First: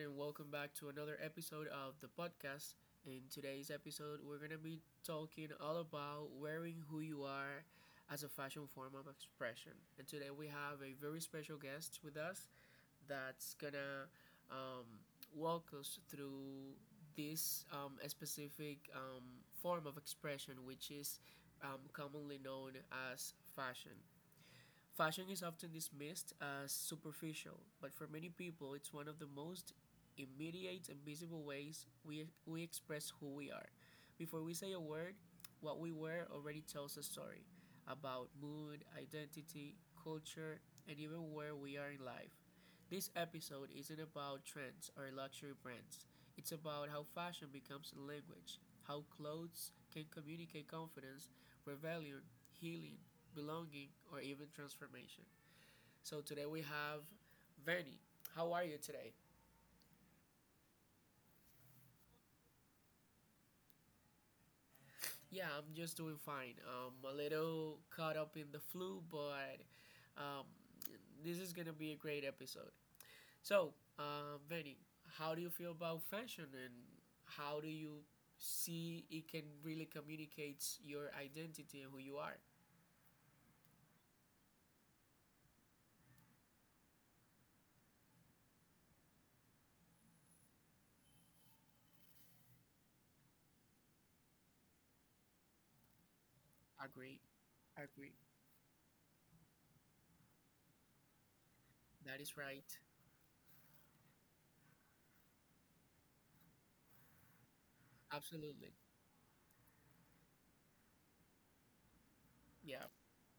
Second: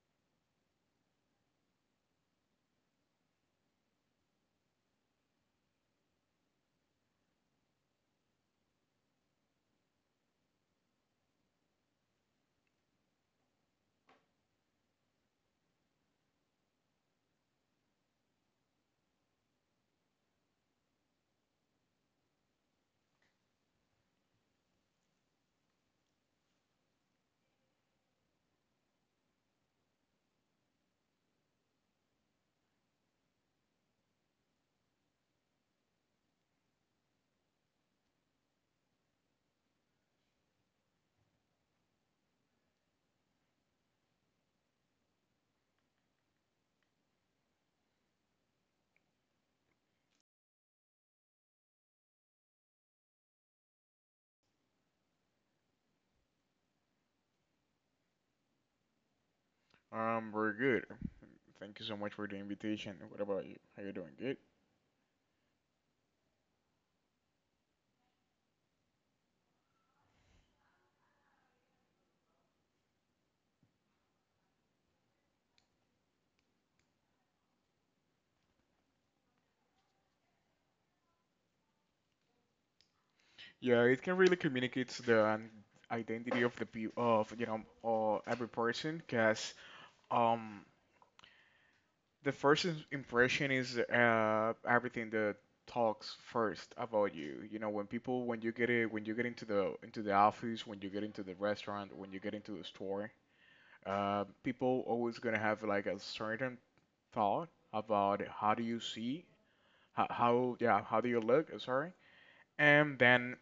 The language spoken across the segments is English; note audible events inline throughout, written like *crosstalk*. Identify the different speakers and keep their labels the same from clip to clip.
Speaker 1: and welcome back to another episode of the podcast. In today's episode, we're going to be talking all about wearing who you are as a fashion form of expression. And today, we have a very special guest with us that's going to um, walk us through this specific form of expression, which is commonly known as fashion. Fashion is often dismissed as superficial, but for many people, it's one of the most immediate and visible ways we express who we are. Before we say a word, what we wear already tells a story about mood, identity, culture, and even where we are in life. This episode isn't about trends or luxury brands. It's about how fashion becomes a language, how clothes can communicate confidence, rebellion, healing, belonging, or even transformation. So today we have Vanny. How are you today?
Speaker 2: We're good. Thank you so much for the invitation. What about you? How you doing? Good?
Speaker 1: Yeah, I'm just doing fine. A little caught up in the flu, but um, this is gonna be a great episode. So, Vanny, how do you feel about fashion, and how do you see it can really communicate your identity and who you are?
Speaker 2: Yeah, it can really communicate the identity of the peo- of you know every person, cause um the first impression is everything that talks first about
Speaker 1: Agree.
Speaker 2: you. You know,
Speaker 1: Agree.
Speaker 2: when you get into the office, when you get into the restaurant, when you
Speaker 1: That
Speaker 2: get
Speaker 1: is
Speaker 2: into the
Speaker 1: right.
Speaker 2: store, people always gonna have like a certain thought about how do
Speaker 1: Absolutely.
Speaker 2: you see How do you look? Sorry. And
Speaker 1: Yeah.
Speaker 2: then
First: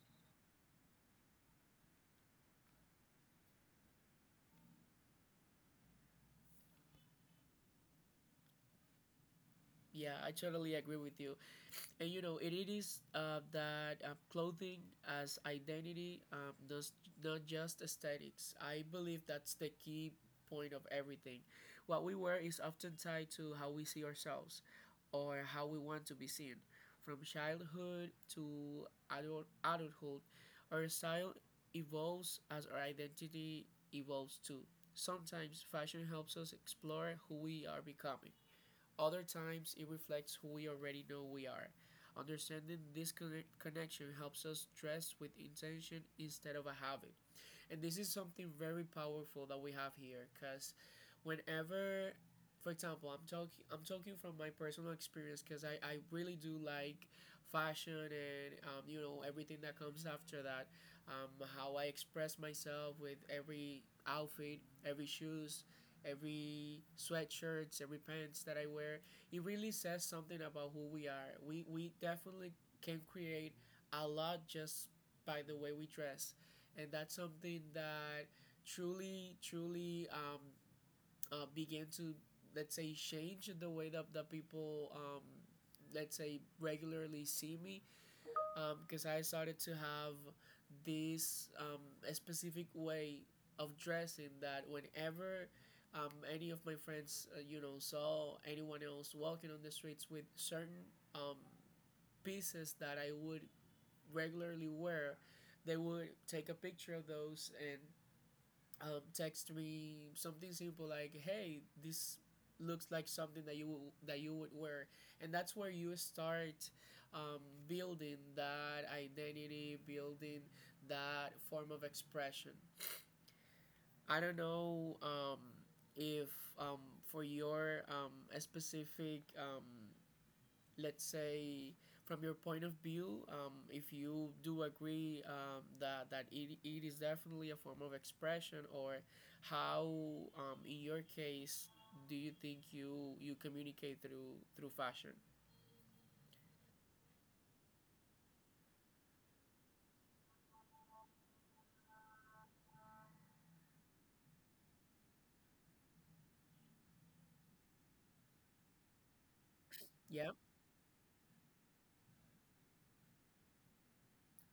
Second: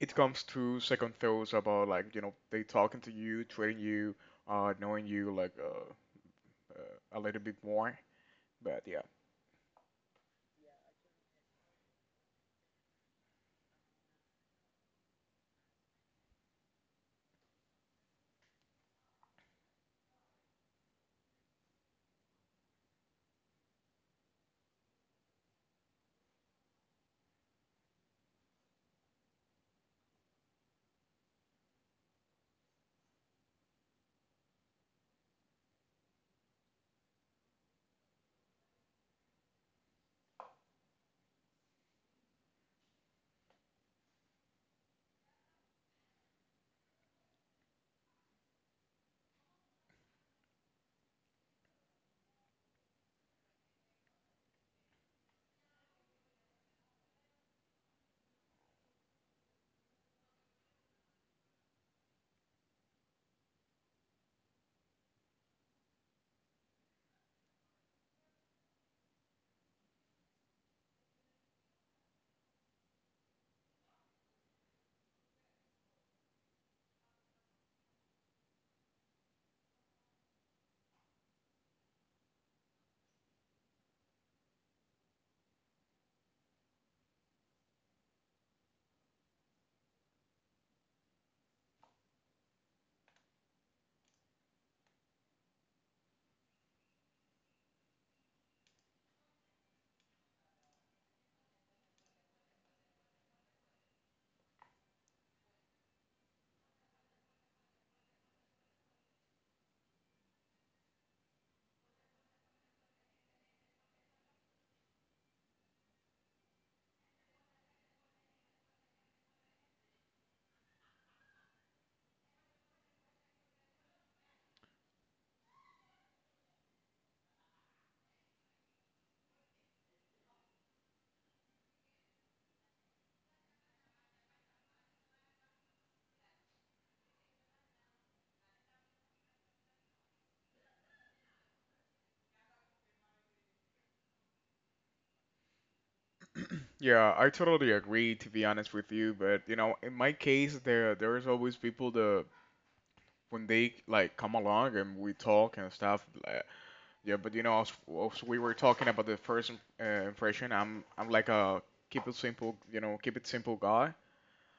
Speaker 2: it comes to second thoughts about like, you know, they talking to you, treating you, knowing you like a little bit more. But yeah.
Speaker 1: Yeah, I totally agree with you. And you know it is that clothing as identity does not just aesthetics. I believe that's the key point of everything. What we wear is often tied to how we see ourselves or how we want to be seen, from childhood to adulthood. Our style evolves as our identity evolves too. Sometimes fashion helps us explore who we are becoming, other times, it reflects who we already know we are. Understanding this connection helps us dress with intention instead of a habit. And this is something very powerful that we have here because whenever, for example, I'm talking from my personal experience, because I really do like fashion and you know everything that comes after that, um, how I express myself with every outfit, every shoes, every sweatshirts, every pants that I wear. It really says something about who we are. We definitely can create a lot just by the way we dress, and that's something that truly began to, let's say, change the way that the people, let's say, regularly see me, because I started to have this specific way of dressing that whenever any of my friends, you know, saw anyone else walking on the streets with certain um, pieces that I would regularly wear, they would take a picture of those and text me something simple like, "Hey, this looks like something that you would wear," and that's where you start um, building that identity, building that form of expression. I don't know if for your specific let's say, from your point of view, if you do agree that it is definitely a form of expression, or how, in your case, do you think you communicate through fashion?
Speaker 2: Yeah, I totally agree to be honest with you, but you know, in my case there's always people that when they like come along and we talk and stuff. Yeah, but you know as we were talking about the first
Speaker 1: Yep.
Speaker 2: impression, I'm like a keep it simple, you know, keep it simple guy.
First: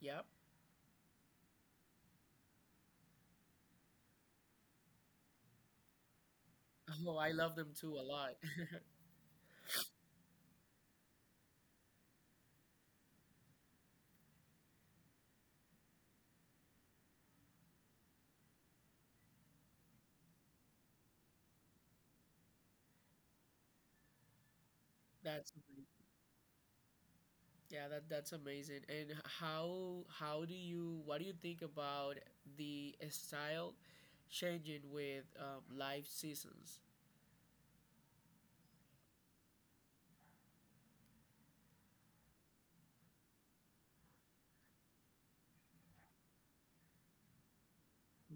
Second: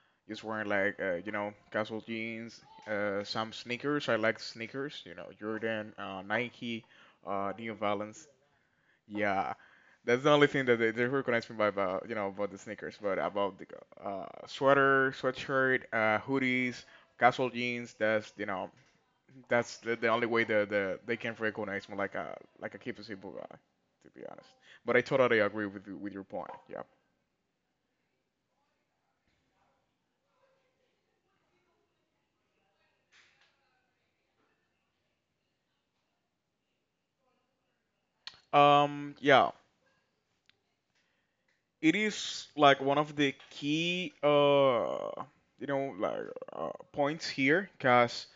Speaker 1: Yep.
Speaker 2: Just wearing like you know casual jeans, some sneakers. I like sneakers. You know Jordan, Nike,
Speaker 1: Oh, I love them
Speaker 2: New
Speaker 1: too a
Speaker 2: Balance.
Speaker 1: lot.
Speaker 2: Yeah, that's the only thing that they recognize me by, about you know about the sneakers, but about the sweater, sweatshirt, hoodies, casual jeans. That's you know that's the only way that they can recognize me like a keep simple guy, to be honest. But I
Speaker 1: *laughs*
Speaker 2: totally
Speaker 1: That's
Speaker 2: agree with
Speaker 1: amazing.
Speaker 2: you- with your point. Yeah.
Speaker 1: Yeah, that that's amazing. And how do you, what do you think about the style changing with life seasons?
Speaker 2: Yeah. It is like one of the key you know like points here because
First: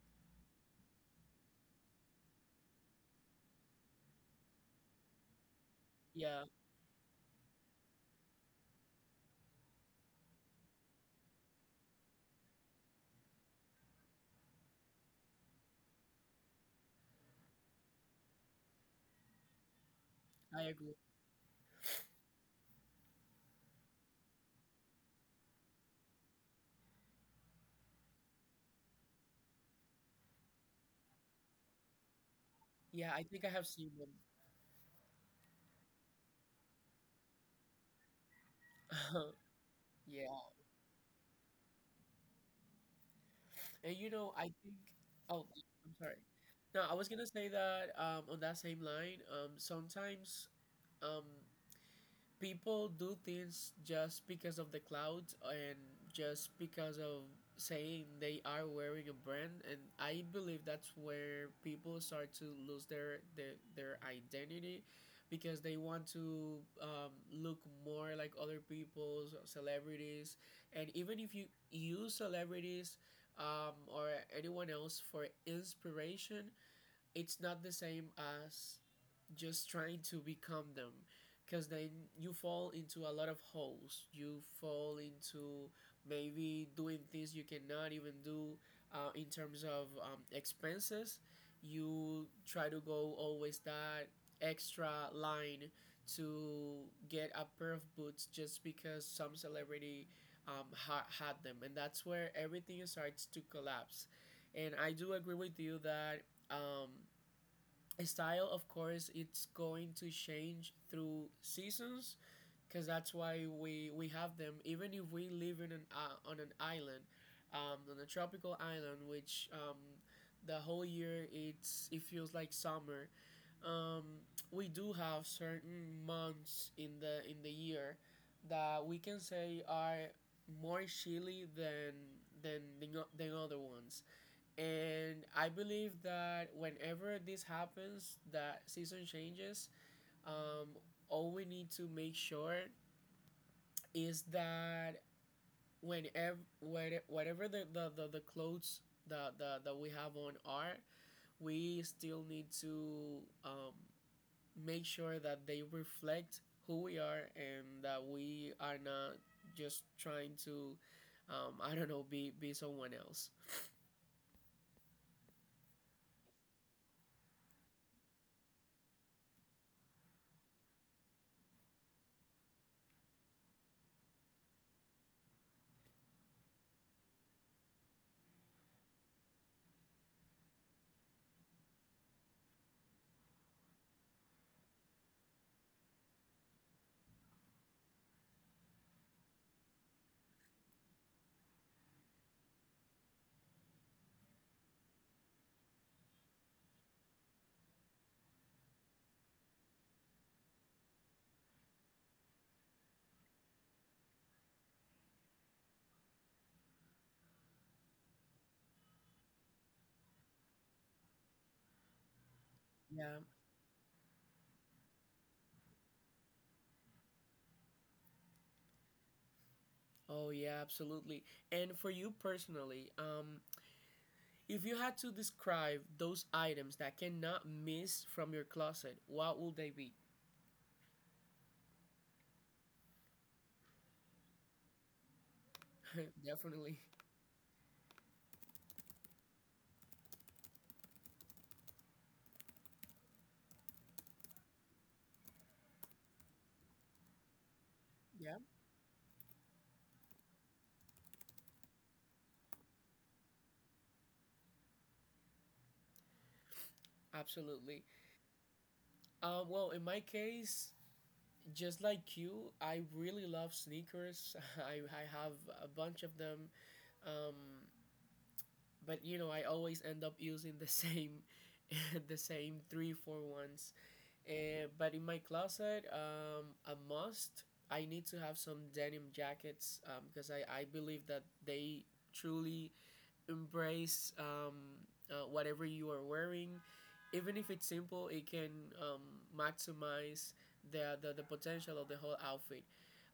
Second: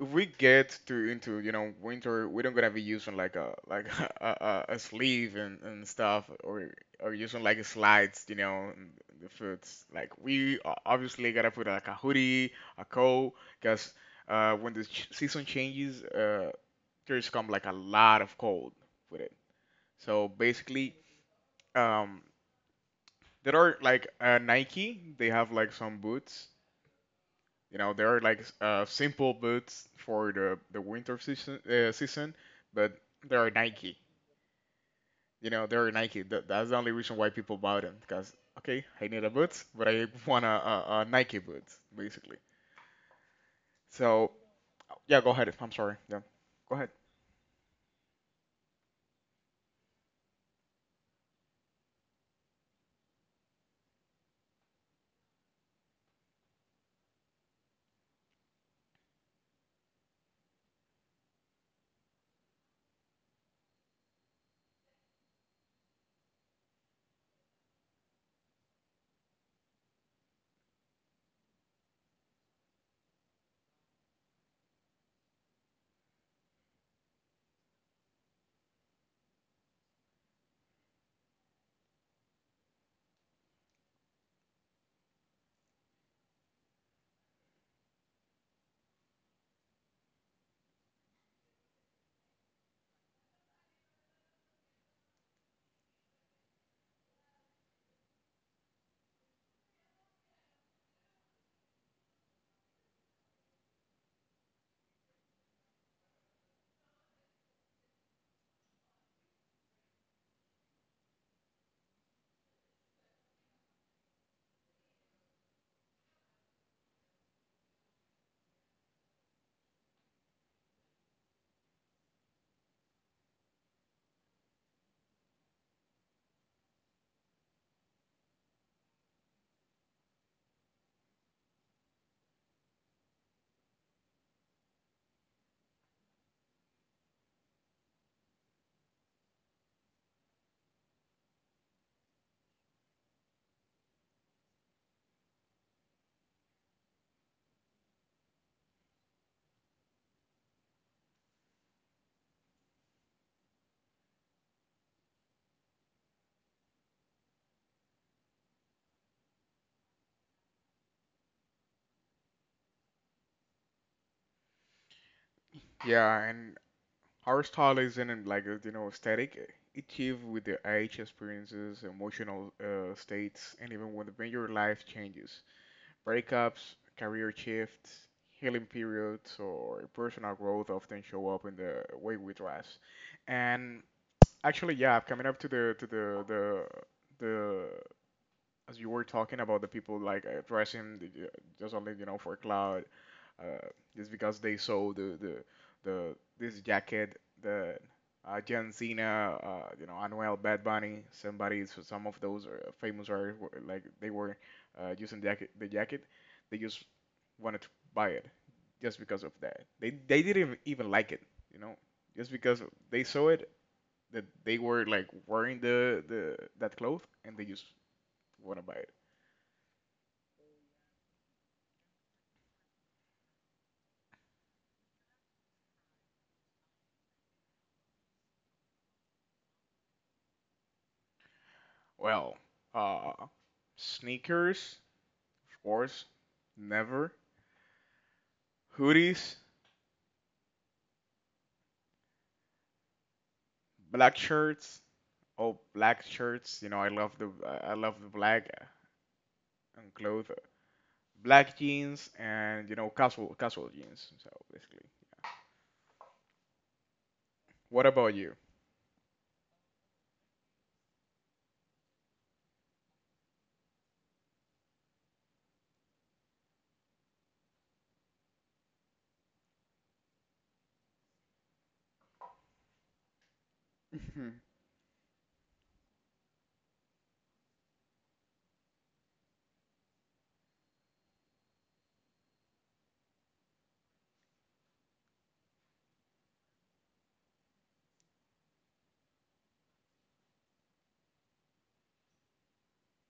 Speaker 2: if we get to into you know winter we don't gonna be using like a like *laughs* a sleeve and stuff,
Speaker 1: Yeah,
Speaker 2: or using like slides you know, and the foods like we obviously gotta put like a hoodie, a coat, because when the season changes there's come like a lot of cold with it. So
Speaker 1: I
Speaker 2: basically,
Speaker 1: agree.
Speaker 2: um there are like Nike. They have like some boots. You know, there are like simple boots for the winter season, but
Speaker 1: Yeah, I
Speaker 2: there
Speaker 1: think I
Speaker 2: are
Speaker 1: have seen
Speaker 2: Nike. You know, there are Nike. That's the only reason why people buy them because okay, I need
Speaker 1: them.
Speaker 2: a boots, but I
Speaker 1: *laughs*
Speaker 2: *laughs*
Speaker 1: Yeah,
Speaker 2: want a Nike boots basically.
Speaker 1: and you
Speaker 2: So
Speaker 1: know, I think.
Speaker 2: yeah, go
Speaker 1: Oh,
Speaker 2: ahead. I'm sorry.
Speaker 1: I'm sorry.
Speaker 2: Yeah, go
Speaker 1: No,
Speaker 2: ahead.
Speaker 1: I was gonna say that on that same line. Sometimes, um, people do things just because of the clouds and just because of saying they are wearing a brand. And I believe that's where people start to lose their identity, because they want to look more like other people's celebrities. And even if you use celebrities or anyone else for inspiration, it's not the same as just trying to become them, because then you fall into a lot of holes. You fall into maybe doing things you cannot even do, in terms of expenses. You try to go always that extra line to get a pair of boots just because some celebrity had them, and that's where everything starts to collapse. And I do agree with you that um, style, of course, it's going to change through seasons, because that's why we have them. Even if we live in an on an island, on a tropical island which, the whole year it's, it feels like summer. um, we do have certain months in the year that we can say are more chilly than other ones. And I believe that whenever this happens, that season changes, um, all we need to make sure is that, whenever whatever the clothes that we have on are, we still need to um, make sure that they reflect who we are and that we are not just trying to I don't know, be someone else.
Speaker 2: Yeah, and our style isn't like you know static. It shifts with the age, experiences, emotional states, and even when the when your life changes. Breakups, career shifts, healing periods, or personal growth often show up in the way we dress. And actually, yeah, coming up to the the as you were talking about the people like dressing just only you know for cloud, uh, just because they saw the this jacket, the John Cena, you know, Anuel, Bad Bunny, somebody, so some of those famous artists, were like they were using the jacket, the jacket. They just wanted to buy it just because of that. They didn't even like it, you know, just because they
Speaker 1: Yeah.
Speaker 2: saw it, that they were like wearing the that cloth and they just want to buy it.
Speaker 1: Oh yeah, absolutely. And for you personally, if you had to describe those items that cannot miss from your closet, what would they be?
Speaker 2: Well, uh, sneakers, of course,
Speaker 1: *laughs* Definitely.
Speaker 2: never. Hoodies, black shirts, oh black shirts. You know, I love the
Speaker 1: Yeah,
Speaker 2: black and clothes, black jeans, and you know casual jeans. So basically,
Speaker 1: absolutely.
Speaker 2: what about you?
Speaker 1: Well, in my case, just like you, I really love sneakers. *laughs* I have a bunch of them. Um, but you know, I always end up using the same *laughs* the same three, four ones.
Speaker 2: *laughs*
Speaker 1: But in my closet, a must. I need to have some denim jackets because I believe that they truly embrace whatever you are wearing. Even if it's simple, it can um, maximize the potential of the whole outfit.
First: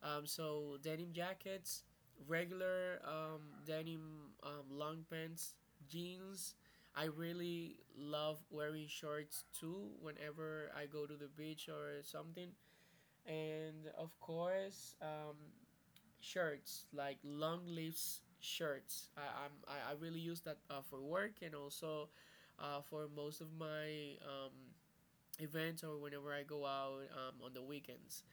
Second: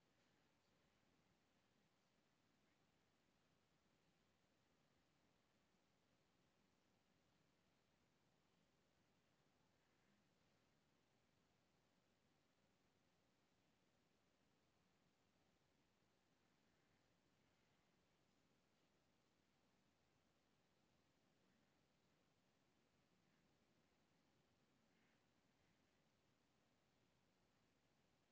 Speaker 1: So denim jackets, regular denim long pants, jeans. I really love wearing shorts too whenever I go to the beach or something. And of course, shirts, like long sleeves shirts. I really use that for work and also for most of my events or whenever I go out on the weekends.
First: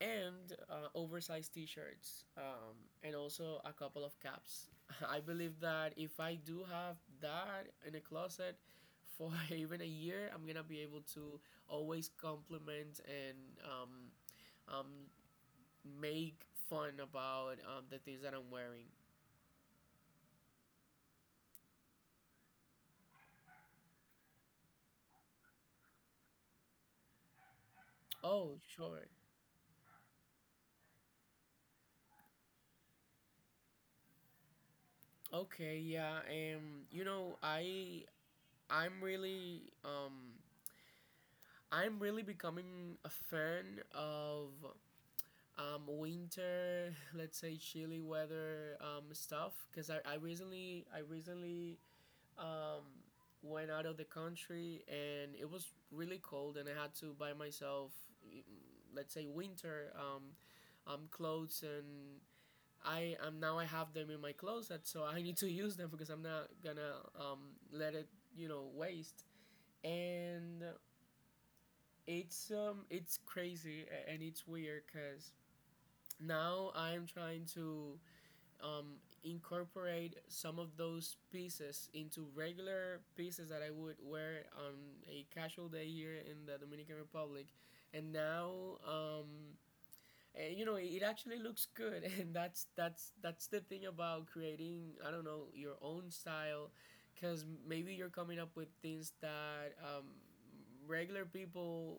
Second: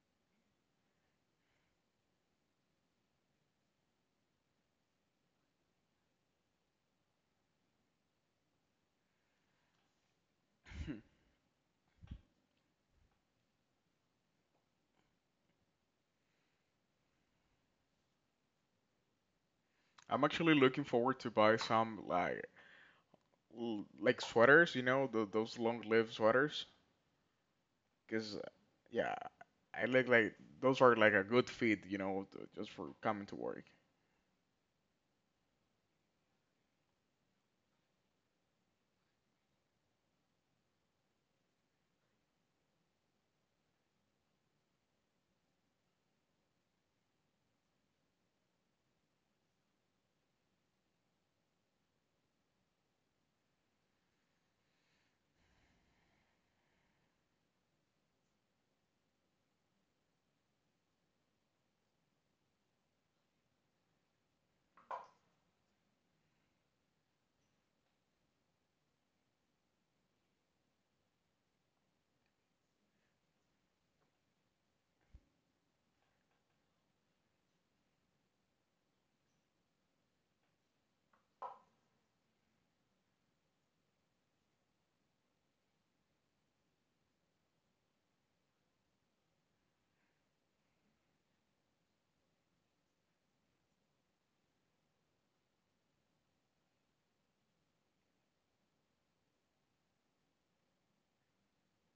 Speaker 1: And oversized t-shirts, and also a couple of caps. *laughs* I believe that if I do have that in a closet for *laughs* even a year, I'm gonna be able to always compliment and um, um, make fun about the things that I'm wearing.
Speaker 2: I'm actually looking forward to buy some like like sweaters, you know, th those long-lived sweaters. Cause
Speaker 1: Oh sure.
Speaker 2: yeah, I like those are like a good fit, you know, just for coming to work.
Speaker 1: Okay, yeah, and you know, i'm really um I'm really becoming a fan of winter, *laughs* let's say chilly weather stuff. Because I recently um, went out of the country and it was really cold and I had to buy myself, mm, let's say winter clothes. And I am now, I have them in my closet, so I need to *laughs* use them, because I'm not gonna let it, you know, waste. And it's crazy, and it's weird because now I'm trying to um, incorporate some of those pieces into regular pieces that I would wear on a casual day here in the Dominican Republic. And now, um, you know, it actually looks good, *laughs* and that's the thing about creating, I don't know, your own style, because maybe you're coming up with things that regular people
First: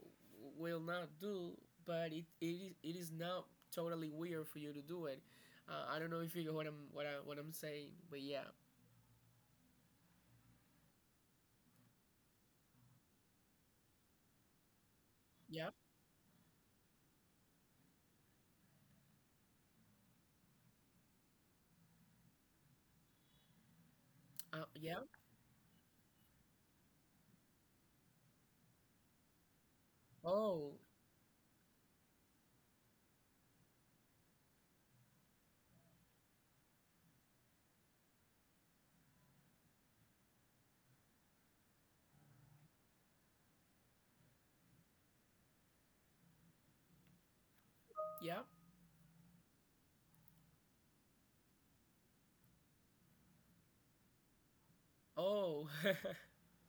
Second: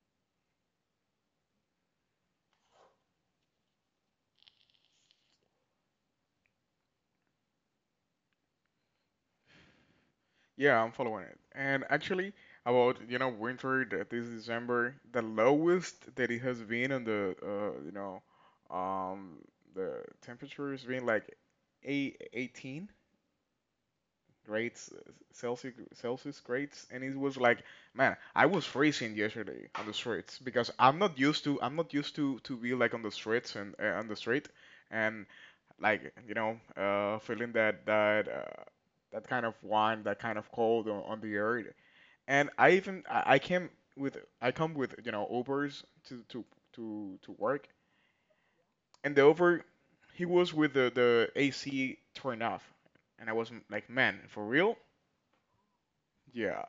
Speaker 1: will not do, but it is not totally weird for you to do it. I don't know if you get what I'm what I what I'm saying, but yeah,
Speaker 2: Yeah, I'm following it. And actually, about you know winter this December, the
Speaker 1: yeah,
Speaker 2: lowest that it has been on the you know um the temperature has been like eight, 18 grades,
Speaker 1: yeah.
Speaker 2: Celsius, Celsius grades, and it was like, man, I was freezing yesterday on the streets because
Speaker 1: Oh,
Speaker 2: I'm not used to, I'm not used to be like on the streets and on the street, and like you know, feeling that that kind of wind, that kind of cold on the air, and I came with I come with you know Ubers to work,
Speaker 1: yeah.
Speaker 2: and the Uber he was with the AC turned off, and I was like, man, for real?
Speaker 1: Oh. *laughs*
Speaker 2: Yeah,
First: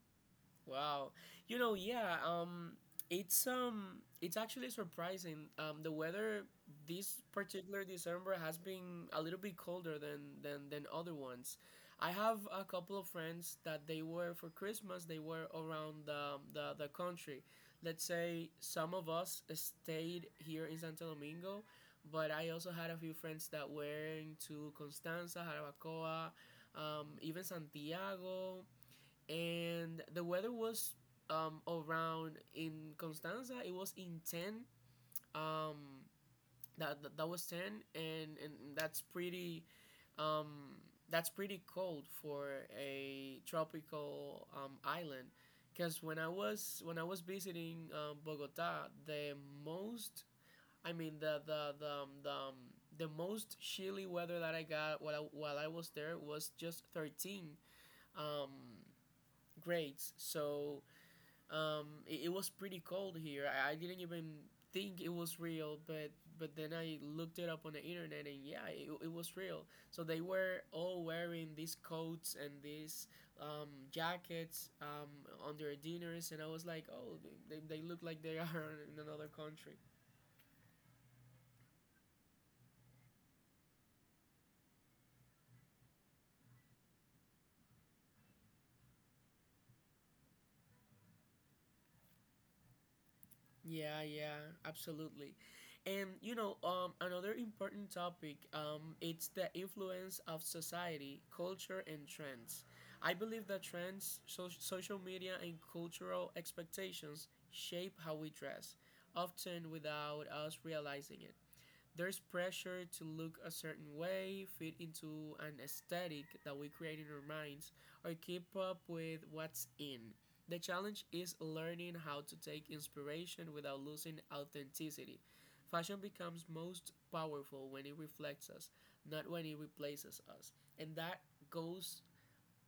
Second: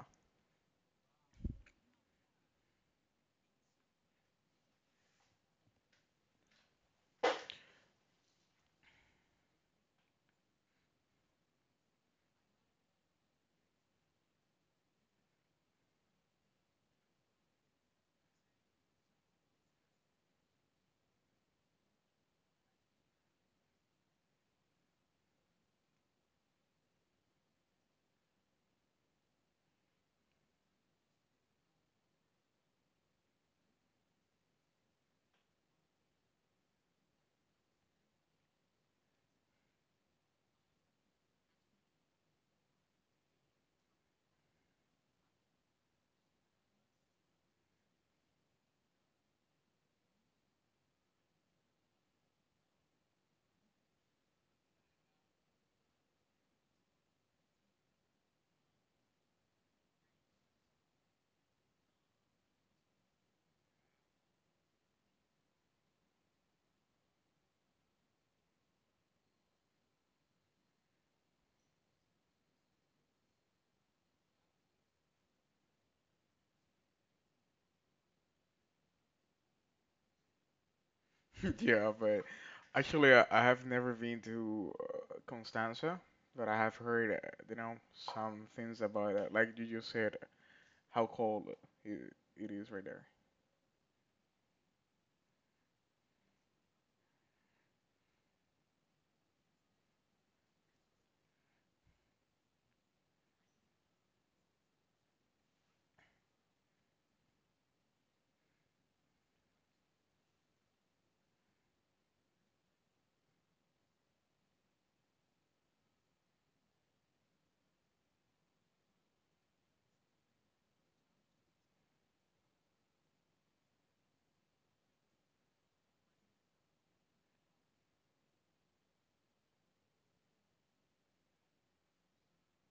Speaker 1: Wow. You know, yeah, it's actually surprising. The weather this particular December has been a little bit colder than other ones. I have a couple of friends that they were for Christmas, they were around the country. Let's say some of us stayed here in Santo Domingo, but I also had a few friends that were into Constanza, Jarabacoa, even Santiago, and the weather was, around in Constanza, it was in 10. Um, that that was 10, and that's pretty. Um, that's pretty cold for a tropical island, because when I was visiting Bogota, the most, I mean the most chilly weather that I got while while I was there was just 13 um, grades. So it was pretty cold here. I didn't even think it was real, but then I looked it up on the internet, and yeah, it was real. So they were all wearing these coats and these jackets on their dinners, and I was like, oh, they look like they are *laughs* in another country.
Speaker 2: *laughs* yeah, but actually, I have never been to Constanza, but I have heard, you know, some things about it. Like you just said, how cold it, it is right there.
Speaker 1: Yeah, yeah, absolutely. And you know, another important topic, it's the influence of society, culture, and trends. I believe that trends, social media, and cultural expectations shape how we dress, often without us realizing it. There's pressure to look a certain way, fit into an aesthetic that we create in our minds, or keep up with what's in. The challenge is learning how to take inspiration without losing authenticity. Fashion becomes most powerful when it reflects us, not when it replaces us. And that goes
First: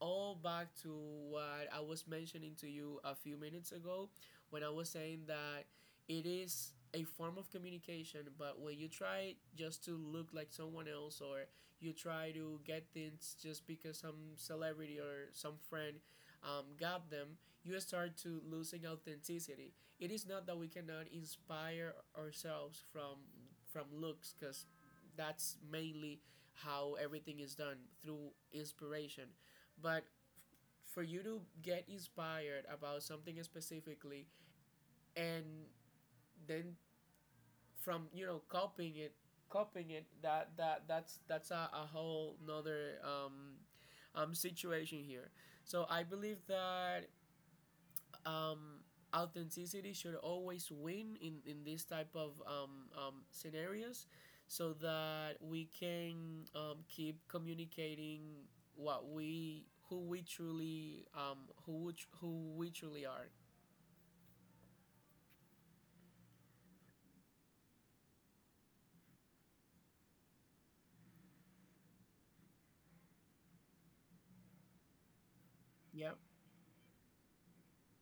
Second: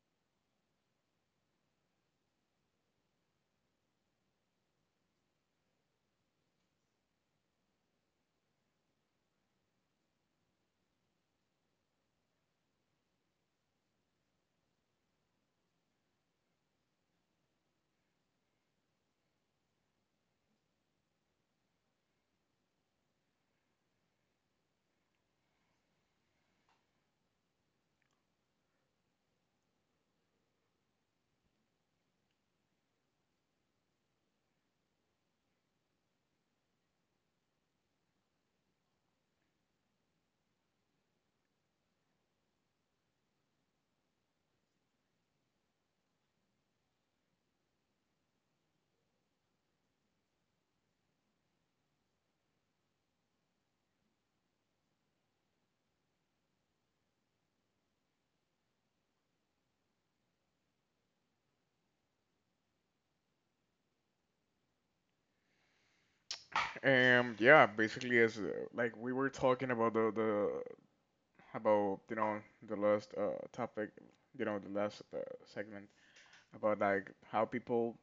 Speaker 1: all back to what I was mentioning to you a few minutes ago when I was saying that it is a form of communication, but when you try just to look like someone else or you try to get things just because some celebrity or some friend got them, you start to losing authenticity. It is not that we cannot inspire ourselves from looks, because that's mainly how everything is done through inspiration, but for you to get inspired about something specifically and then from copying it, copying it. That's a whole nother situation here. So I believe that, um, authenticity should always win in this type of scenarios, so that we can, keep communicating what we who we truly, who we truly are.
Speaker 2: Yeah, basically, as like we were talking about the about you know the last topic, you know, the last segment
Speaker 1: Yeah.
Speaker 2: about like how people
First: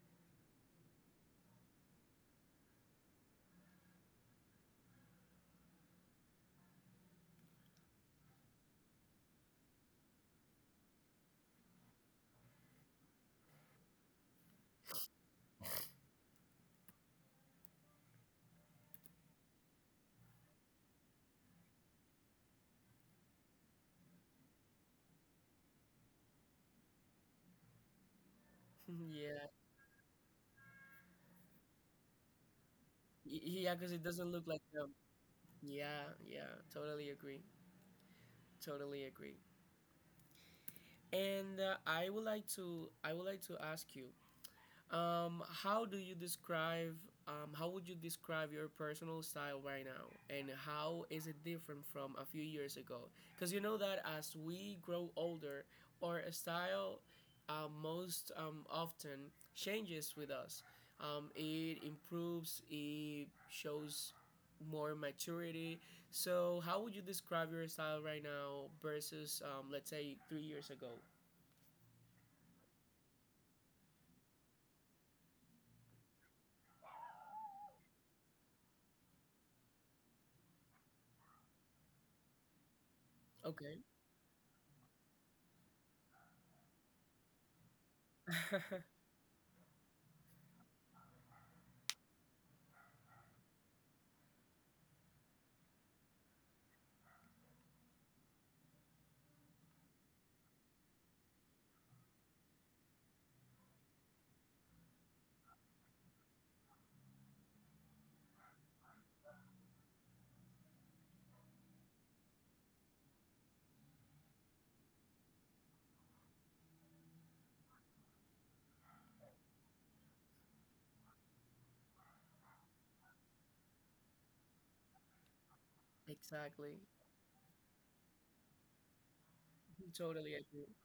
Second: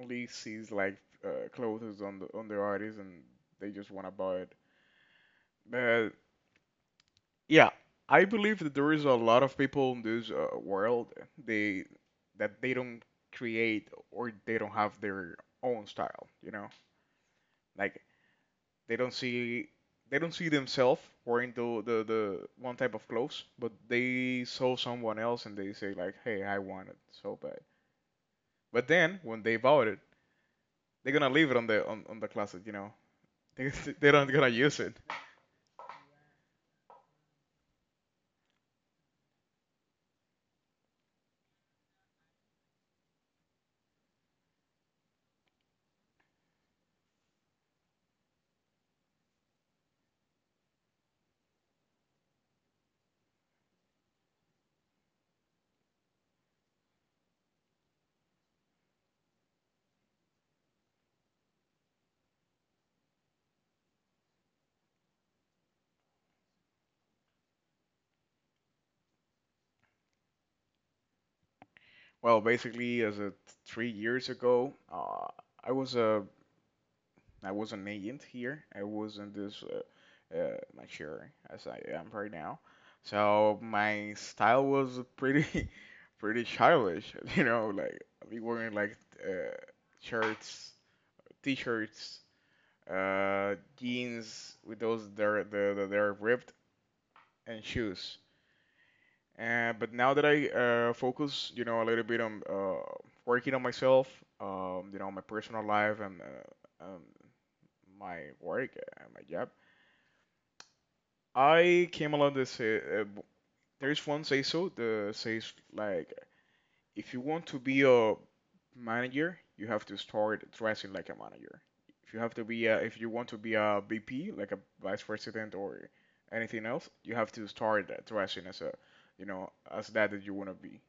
Speaker 2: only sees like clothes on the artists and they just wanna buy it. But yeah, I believe that there is a lot of people in this world they that they don't create or they don't have their own style, you know? Like they don't see they don't see themselves wearing the one type of clothes, but they saw someone else and they say like, "Hey, I want it so bad."
Speaker 1: *laughs*
Speaker 2: But then when
Speaker 1: Yeah.
Speaker 2: they bought it, they're gonna leave it on the on the closet, you know?
Speaker 1: Y-
Speaker 2: *laughs* They
Speaker 1: yeah because it
Speaker 2: they're not
Speaker 1: doesn't
Speaker 2: gonna
Speaker 1: look like
Speaker 2: use
Speaker 1: them.
Speaker 2: it.
Speaker 1: Yeah. Yeah, totally agree, totally agree. And I would like to ask you, Um, how do you describe, how would you describe your personal style right now? And how is it different from a few years ago? Because you know that as we grow older, our style most often changes with us. It improves, it shows more maturity. So, how would you describe your style right now versus, let's say, 3 years ago?
Speaker 2: Well, basically, as of 3 years ago, I was uh, I was an agent here. I wasn't this mature as I am right now. So
Speaker 1: Okay.
Speaker 2: my style was pretty, *laughs* pretty childish. *laughs* You know, like I'd be wearing like
Speaker 1: *laughs*
Speaker 2: uh, shirts, t-shirts, jeans with those that are, that that are ripped, and shoes. But now that I focus, you know, a little bit on working on myself, you know, my personal life and my work, my job, I came along this. Uh, w- there is one say so that says like if you want to be a manager, you have to start dressing like a manager. If you have to be a, if you want to be a VP, like a vice president or anything
Speaker 1: Exactly.
Speaker 2: else, you have to start dressing as a, you know, as that that you
Speaker 1: Totally
Speaker 2: want to
Speaker 1: agree.
Speaker 2: be.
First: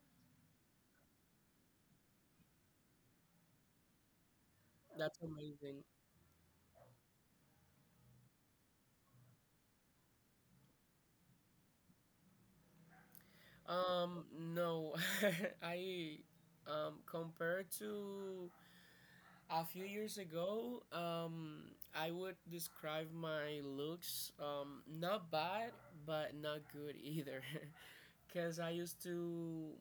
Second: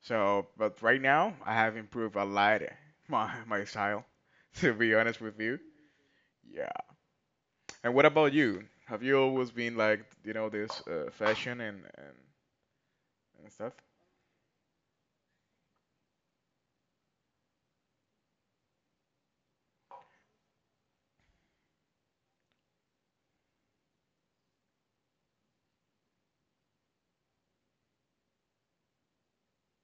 Speaker 2: So, but right now I have improved a lot *laughs* my style, *laughs* to be honest
Speaker 1: That's
Speaker 2: with you.
Speaker 1: amazing.
Speaker 2: Yeah. And what about you? Have you always been like, you know, this fashion and stuff.
Speaker 1: No. *laughs* I Compared to a few years ago, I would describe my looks, not bad but not good either, *laughs* because I used to,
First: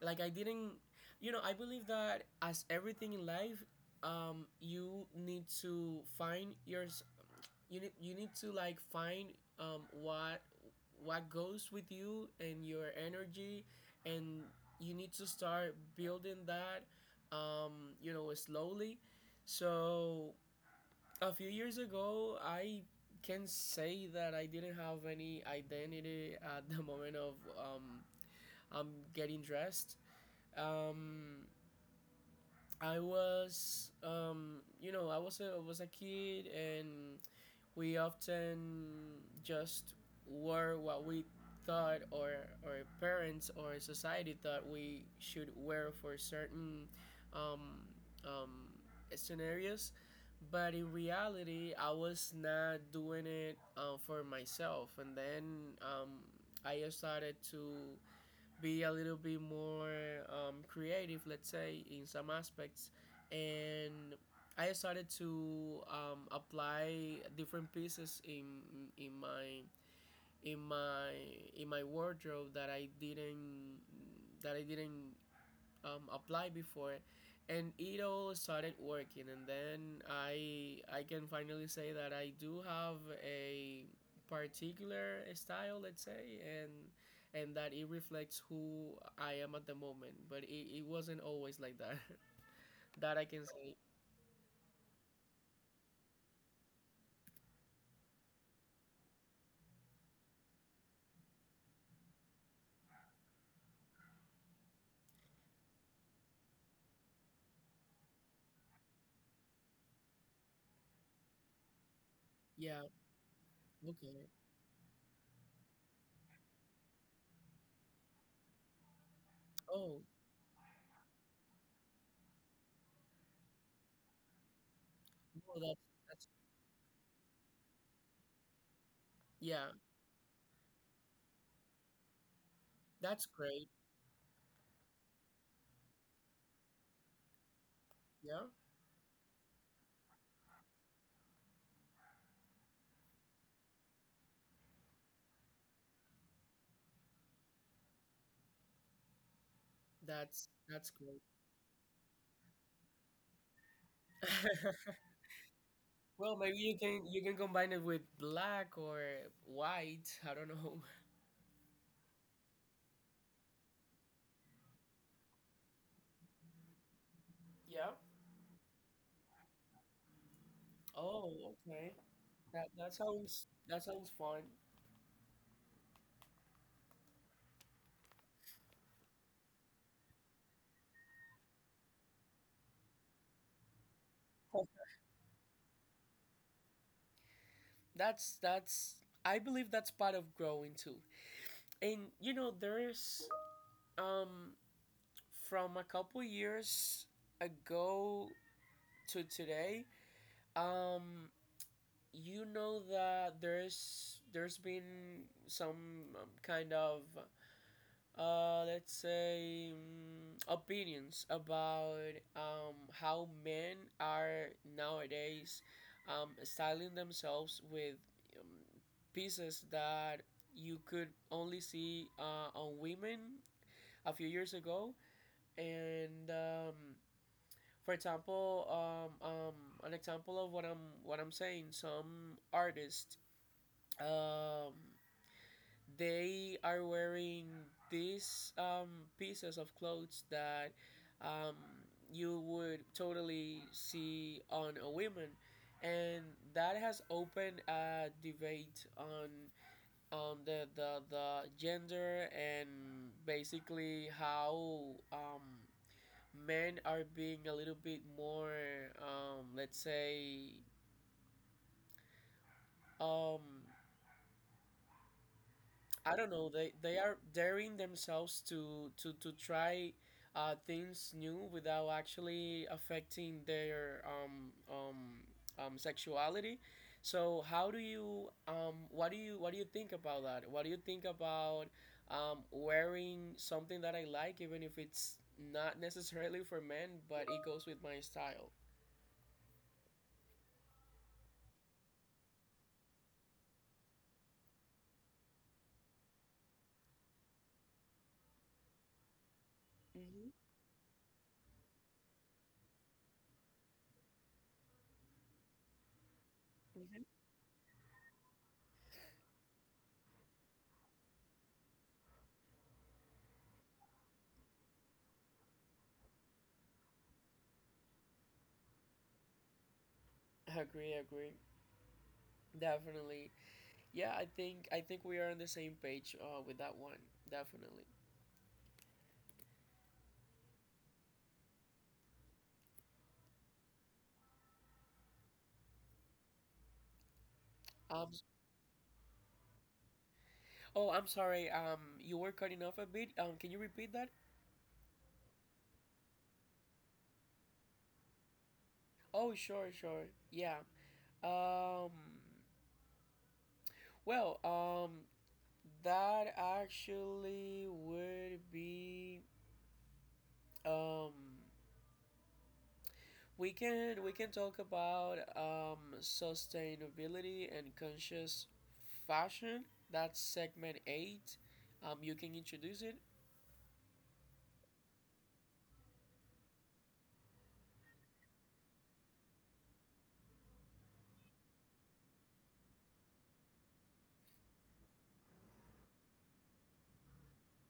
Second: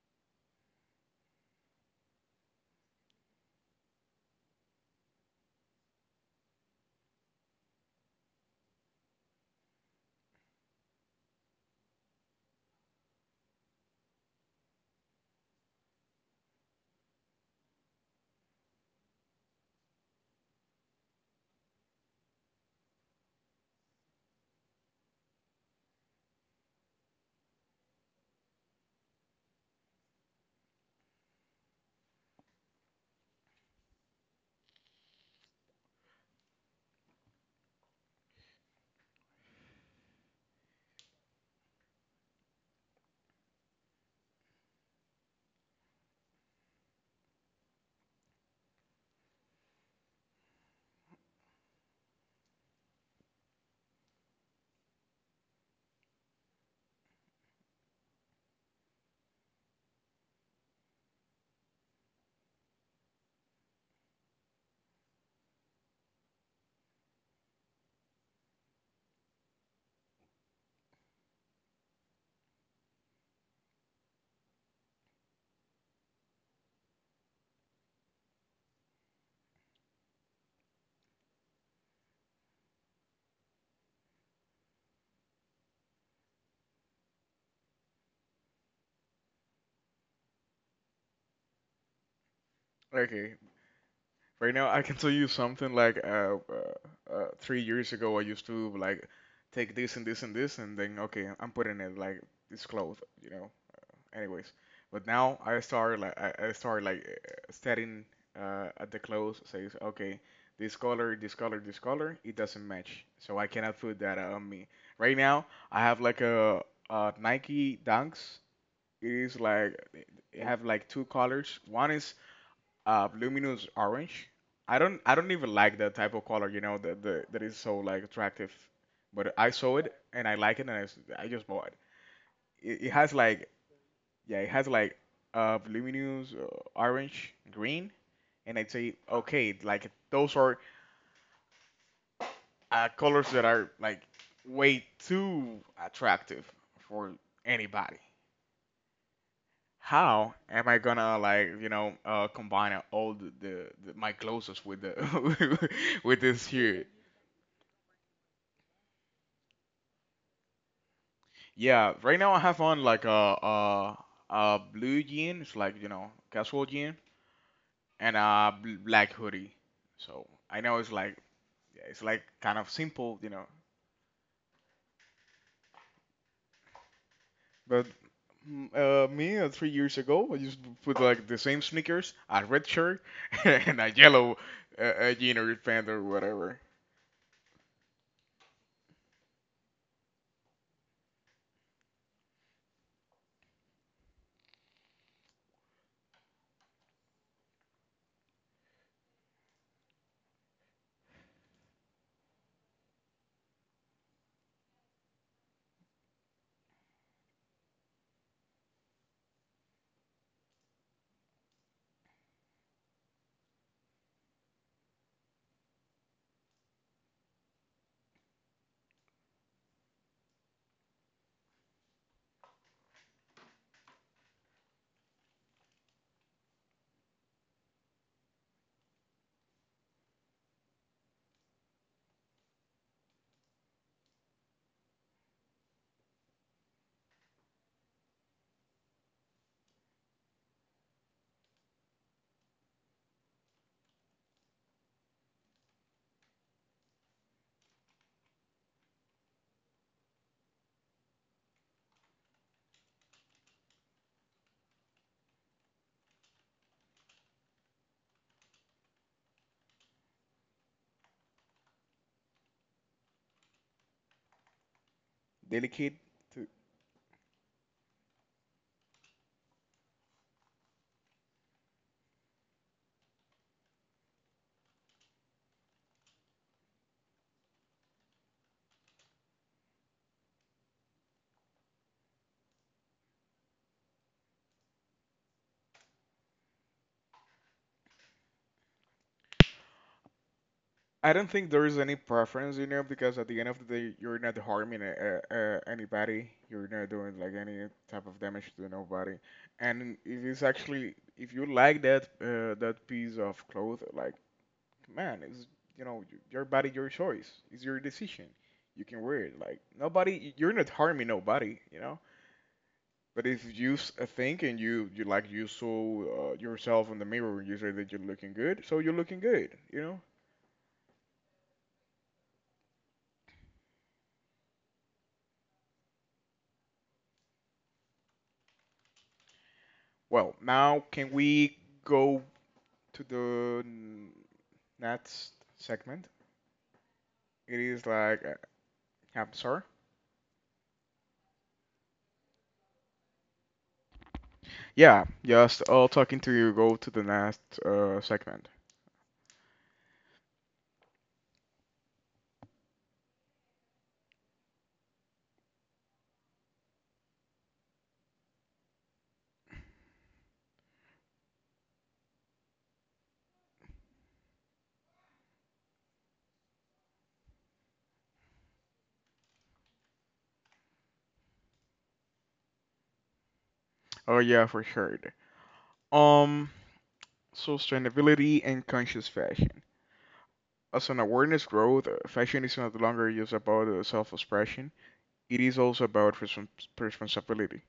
Speaker 1: like I didn't, you know, I believe that as everything in life, you need to find you need to find, um what what goes with you and your energy, and you need to start building that, slowly. So a few years ago I can say that I didn't have any identity at the moment of, I'm getting dressed. um I was, I was a kid, and we often just wore what we thought, or parents or society thought we should wear for certain, um, um, scenarios. But in reality, I was not doing it for myself. And then, um, I started to be a little bit more, creative, let's say, in some aspects. And I started to, apply different pieces in my in my in my wardrobe that I didn't applied before, and it all started working. And then I can finally say that I do have a particular style, let's say, and that it reflects who I am at the moment. But it wasn't always like that. *laughs* That I
Speaker 2: Okay,
Speaker 1: can say.
Speaker 2: right now I can tell you something like 3 years ago I used to like take this and this and this and then okay I'm putting it like this clothes, you know. Anyways, but now I start like I start like staring at the clothes says okay this color, this color, this color it doesn't
Speaker 1: Yeah.
Speaker 2: match, so I cannot put that
Speaker 1: Okay.
Speaker 2: on me. Right now I have like a Nike Dunks. It is like
Speaker 1: Oh,
Speaker 2: it have like two colors. One is luminous orange. I don't even
Speaker 1: no,
Speaker 2: like that type of
Speaker 1: that's
Speaker 2: color, you know, that is so like attractive. But I
Speaker 1: yeah,
Speaker 2: saw it and I like it and I just bought it. It has
Speaker 1: that's
Speaker 2: like
Speaker 1: great.
Speaker 2: yeah, it has like luminous orange, green,
Speaker 1: Yeah,
Speaker 2: and I say okay, like those are colors that are like way too attractive for anybody. How
Speaker 1: that's
Speaker 2: am I
Speaker 1: that's
Speaker 2: gonna
Speaker 1: great.
Speaker 2: like you know combine all the my clothes with
Speaker 1: *laughs*
Speaker 2: the *laughs* with
Speaker 1: Well,
Speaker 2: this
Speaker 1: maybe you
Speaker 2: here?
Speaker 1: can you can combine it with black or white. I don't know.
Speaker 2: Yeah, right now I have on like a, a blue jeans, like you know, casual jean,
Speaker 1: Yeah.
Speaker 2: and a black hoodie. So I know it's like
Speaker 1: Oh,
Speaker 2: yeah,
Speaker 1: okay.
Speaker 2: it's like kind
Speaker 1: That
Speaker 2: of
Speaker 1: that
Speaker 2: simple, you
Speaker 1: sounds
Speaker 2: know.
Speaker 1: that sounds fun.
Speaker 2: But me 3 years ago, I just put like the same sneakers, a red shirt, *laughs* and a yellow jean or pant or whatever.
Speaker 1: That's I believe that's part of growing too. And you know, there's, um from a couple years ago to today, um that there's been some, kind of, let's say, opinions about, how men are nowadays, styling themselves with, um, pieces that you could only see on women a few years ago. And, for example, an example of what I'm saying, some artists, um, they are wearing these, pieces of clothes that, um, you would totally see on a woman, and that has opened a debate on the gender, and basically how, um, men are being a little bit more, let's say, um,
Speaker 2: Delicate,
Speaker 1: I don't know. They are daring themselves to try, things new, without actually affecting their sexuality. So how do you, what do you think about that? What do you think about, wearing something that I like, even if it's not necessarily for men, but it goes with my style?
Speaker 2: I don't think there is any preference, you know, because at the end of the day, you're not harming anybody. You're not doing like any type of damage to nobody. And it
Speaker 1: Hmm.
Speaker 2: is actually, if you like that that piece of cloth, like man, it's you know your body, your choice. It's your decision. You can wear it. Like nobody, you're not harming nobody, you know. But if you think and you you saw yourself in the mirror and you say that you're looking good, so you're looking good, you know.
Speaker 1: Agree, agree. Definitely. Yeah, I think we are on the same page with that one. Definitely.
Speaker 2: Well, now can we go to next segment? It is
Speaker 1: Um,
Speaker 2: like, I'm sorry.
Speaker 1: oh, I'm sorry. You were cutting off a bit. Can you repeat that?
Speaker 2: Yeah, just talking to you. Go to the next segment.
Speaker 1: Oh, sure, sure. Yeah. Um, well, that actually would be, um we can talk about, sustainability and conscious fashion. That's segment 8. You can introduce it.
Speaker 2: Oh yeah, for sure. Um, Sustainability and conscious fashion. As an awareness growth, fashion is no longer just about self-expression. It is also about responsibility.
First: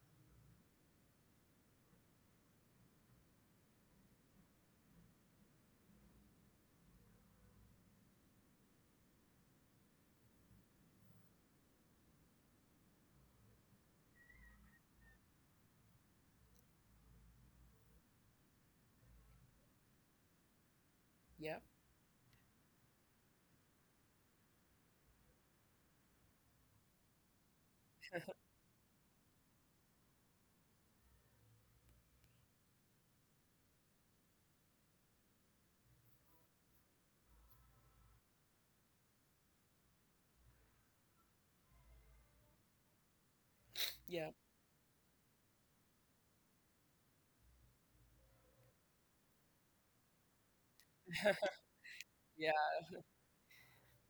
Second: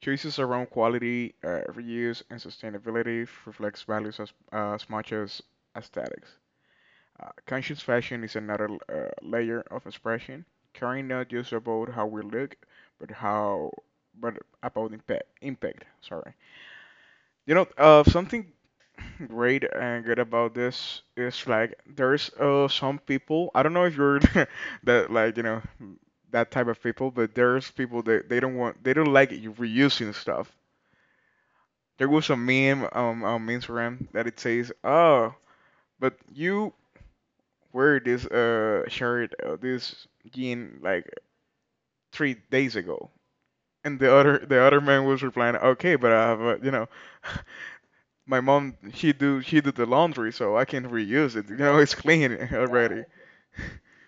Speaker 2: Choices around quality, reuse, and sustainability reflects values as much as aesthetics. Conscious fashion is another layer of expression, caring not just about how we look, but how, but about impact. Impact. Sorry. You know, something *laughs* great and good about this is
Speaker 1: Yeah.
Speaker 2: like there's some people. I don't know if you're *laughs* that, like, you know, that type of people, but there's people that they don't like you reusing stuff. There was a meme on Instagram that it says, "Oh, but you wear this shirt this jean like 3 days ago." And the
Speaker 1: Yeah.
Speaker 2: other the other man was replying, "Okay, but I have a, *laughs* my mom, she did the laundry so I can reuse
Speaker 1: *laughs*
Speaker 2: it, you know, it's clean
Speaker 1: Yeah.
Speaker 2: *laughs* already."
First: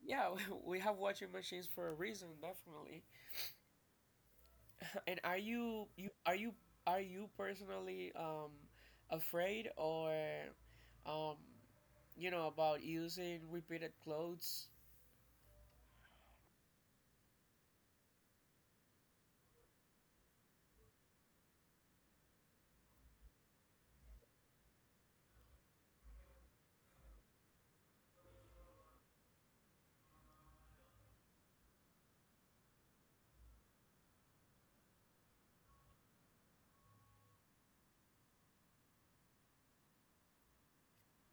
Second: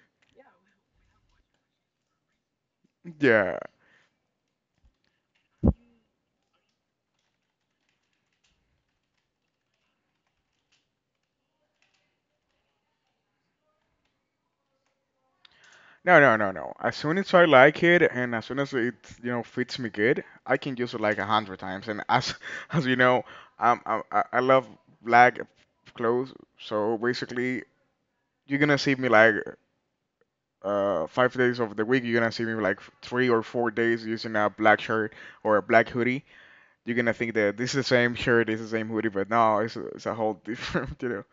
Speaker 1: Yeah, *laughs* we have washing machines for a reason, definitely.
Speaker 2: Wow. Yeah.
Speaker 1: And are you personally, afraid, or, um about using repeated clothes?
Speaker 2: No, as soon as I like it, and as soon as it, you know, fits me good, I can use it like a hundred times and as *laughs* as you know I love black clothes, so basically you're gonna see me like 5 days of the week, you're gonna see me like 3 or 4 days using a black shirt or a black hoodie. You're gonna think that this is the same shirt, this is the same hoodie, but no, it's a whole different, *laughs* .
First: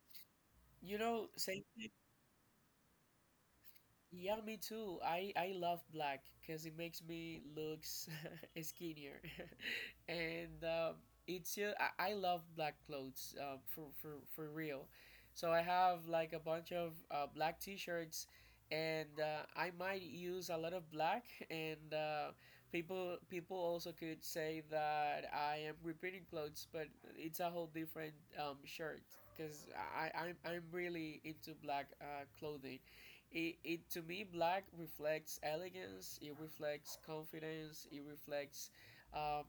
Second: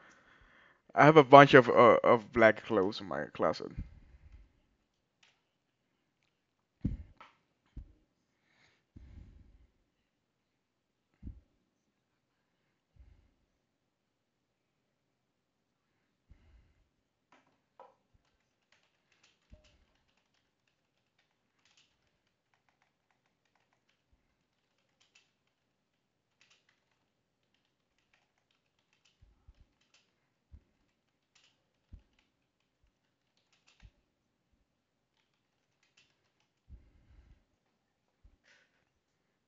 Speaker 1: You
Speaker 2: I have a
Speaker 1: know,
Speaker 2: bunch
Speaker 1: same.
Speaker 2: of black clothes in my closet.
Speaker 1: Yeah, me too. I love black because it makes me looks *laughs* skinnier, *laughs* and, it's, I love black clothes, for real. So I have like a bunch of, black T-shirts, and, I might use a lot of black. And, people also could say that I am repeating clothes, but it's a whole different, shirt, because I'm really into black, clothing. It To me, black reflects elegance, it reflects confidence, it reflects, um,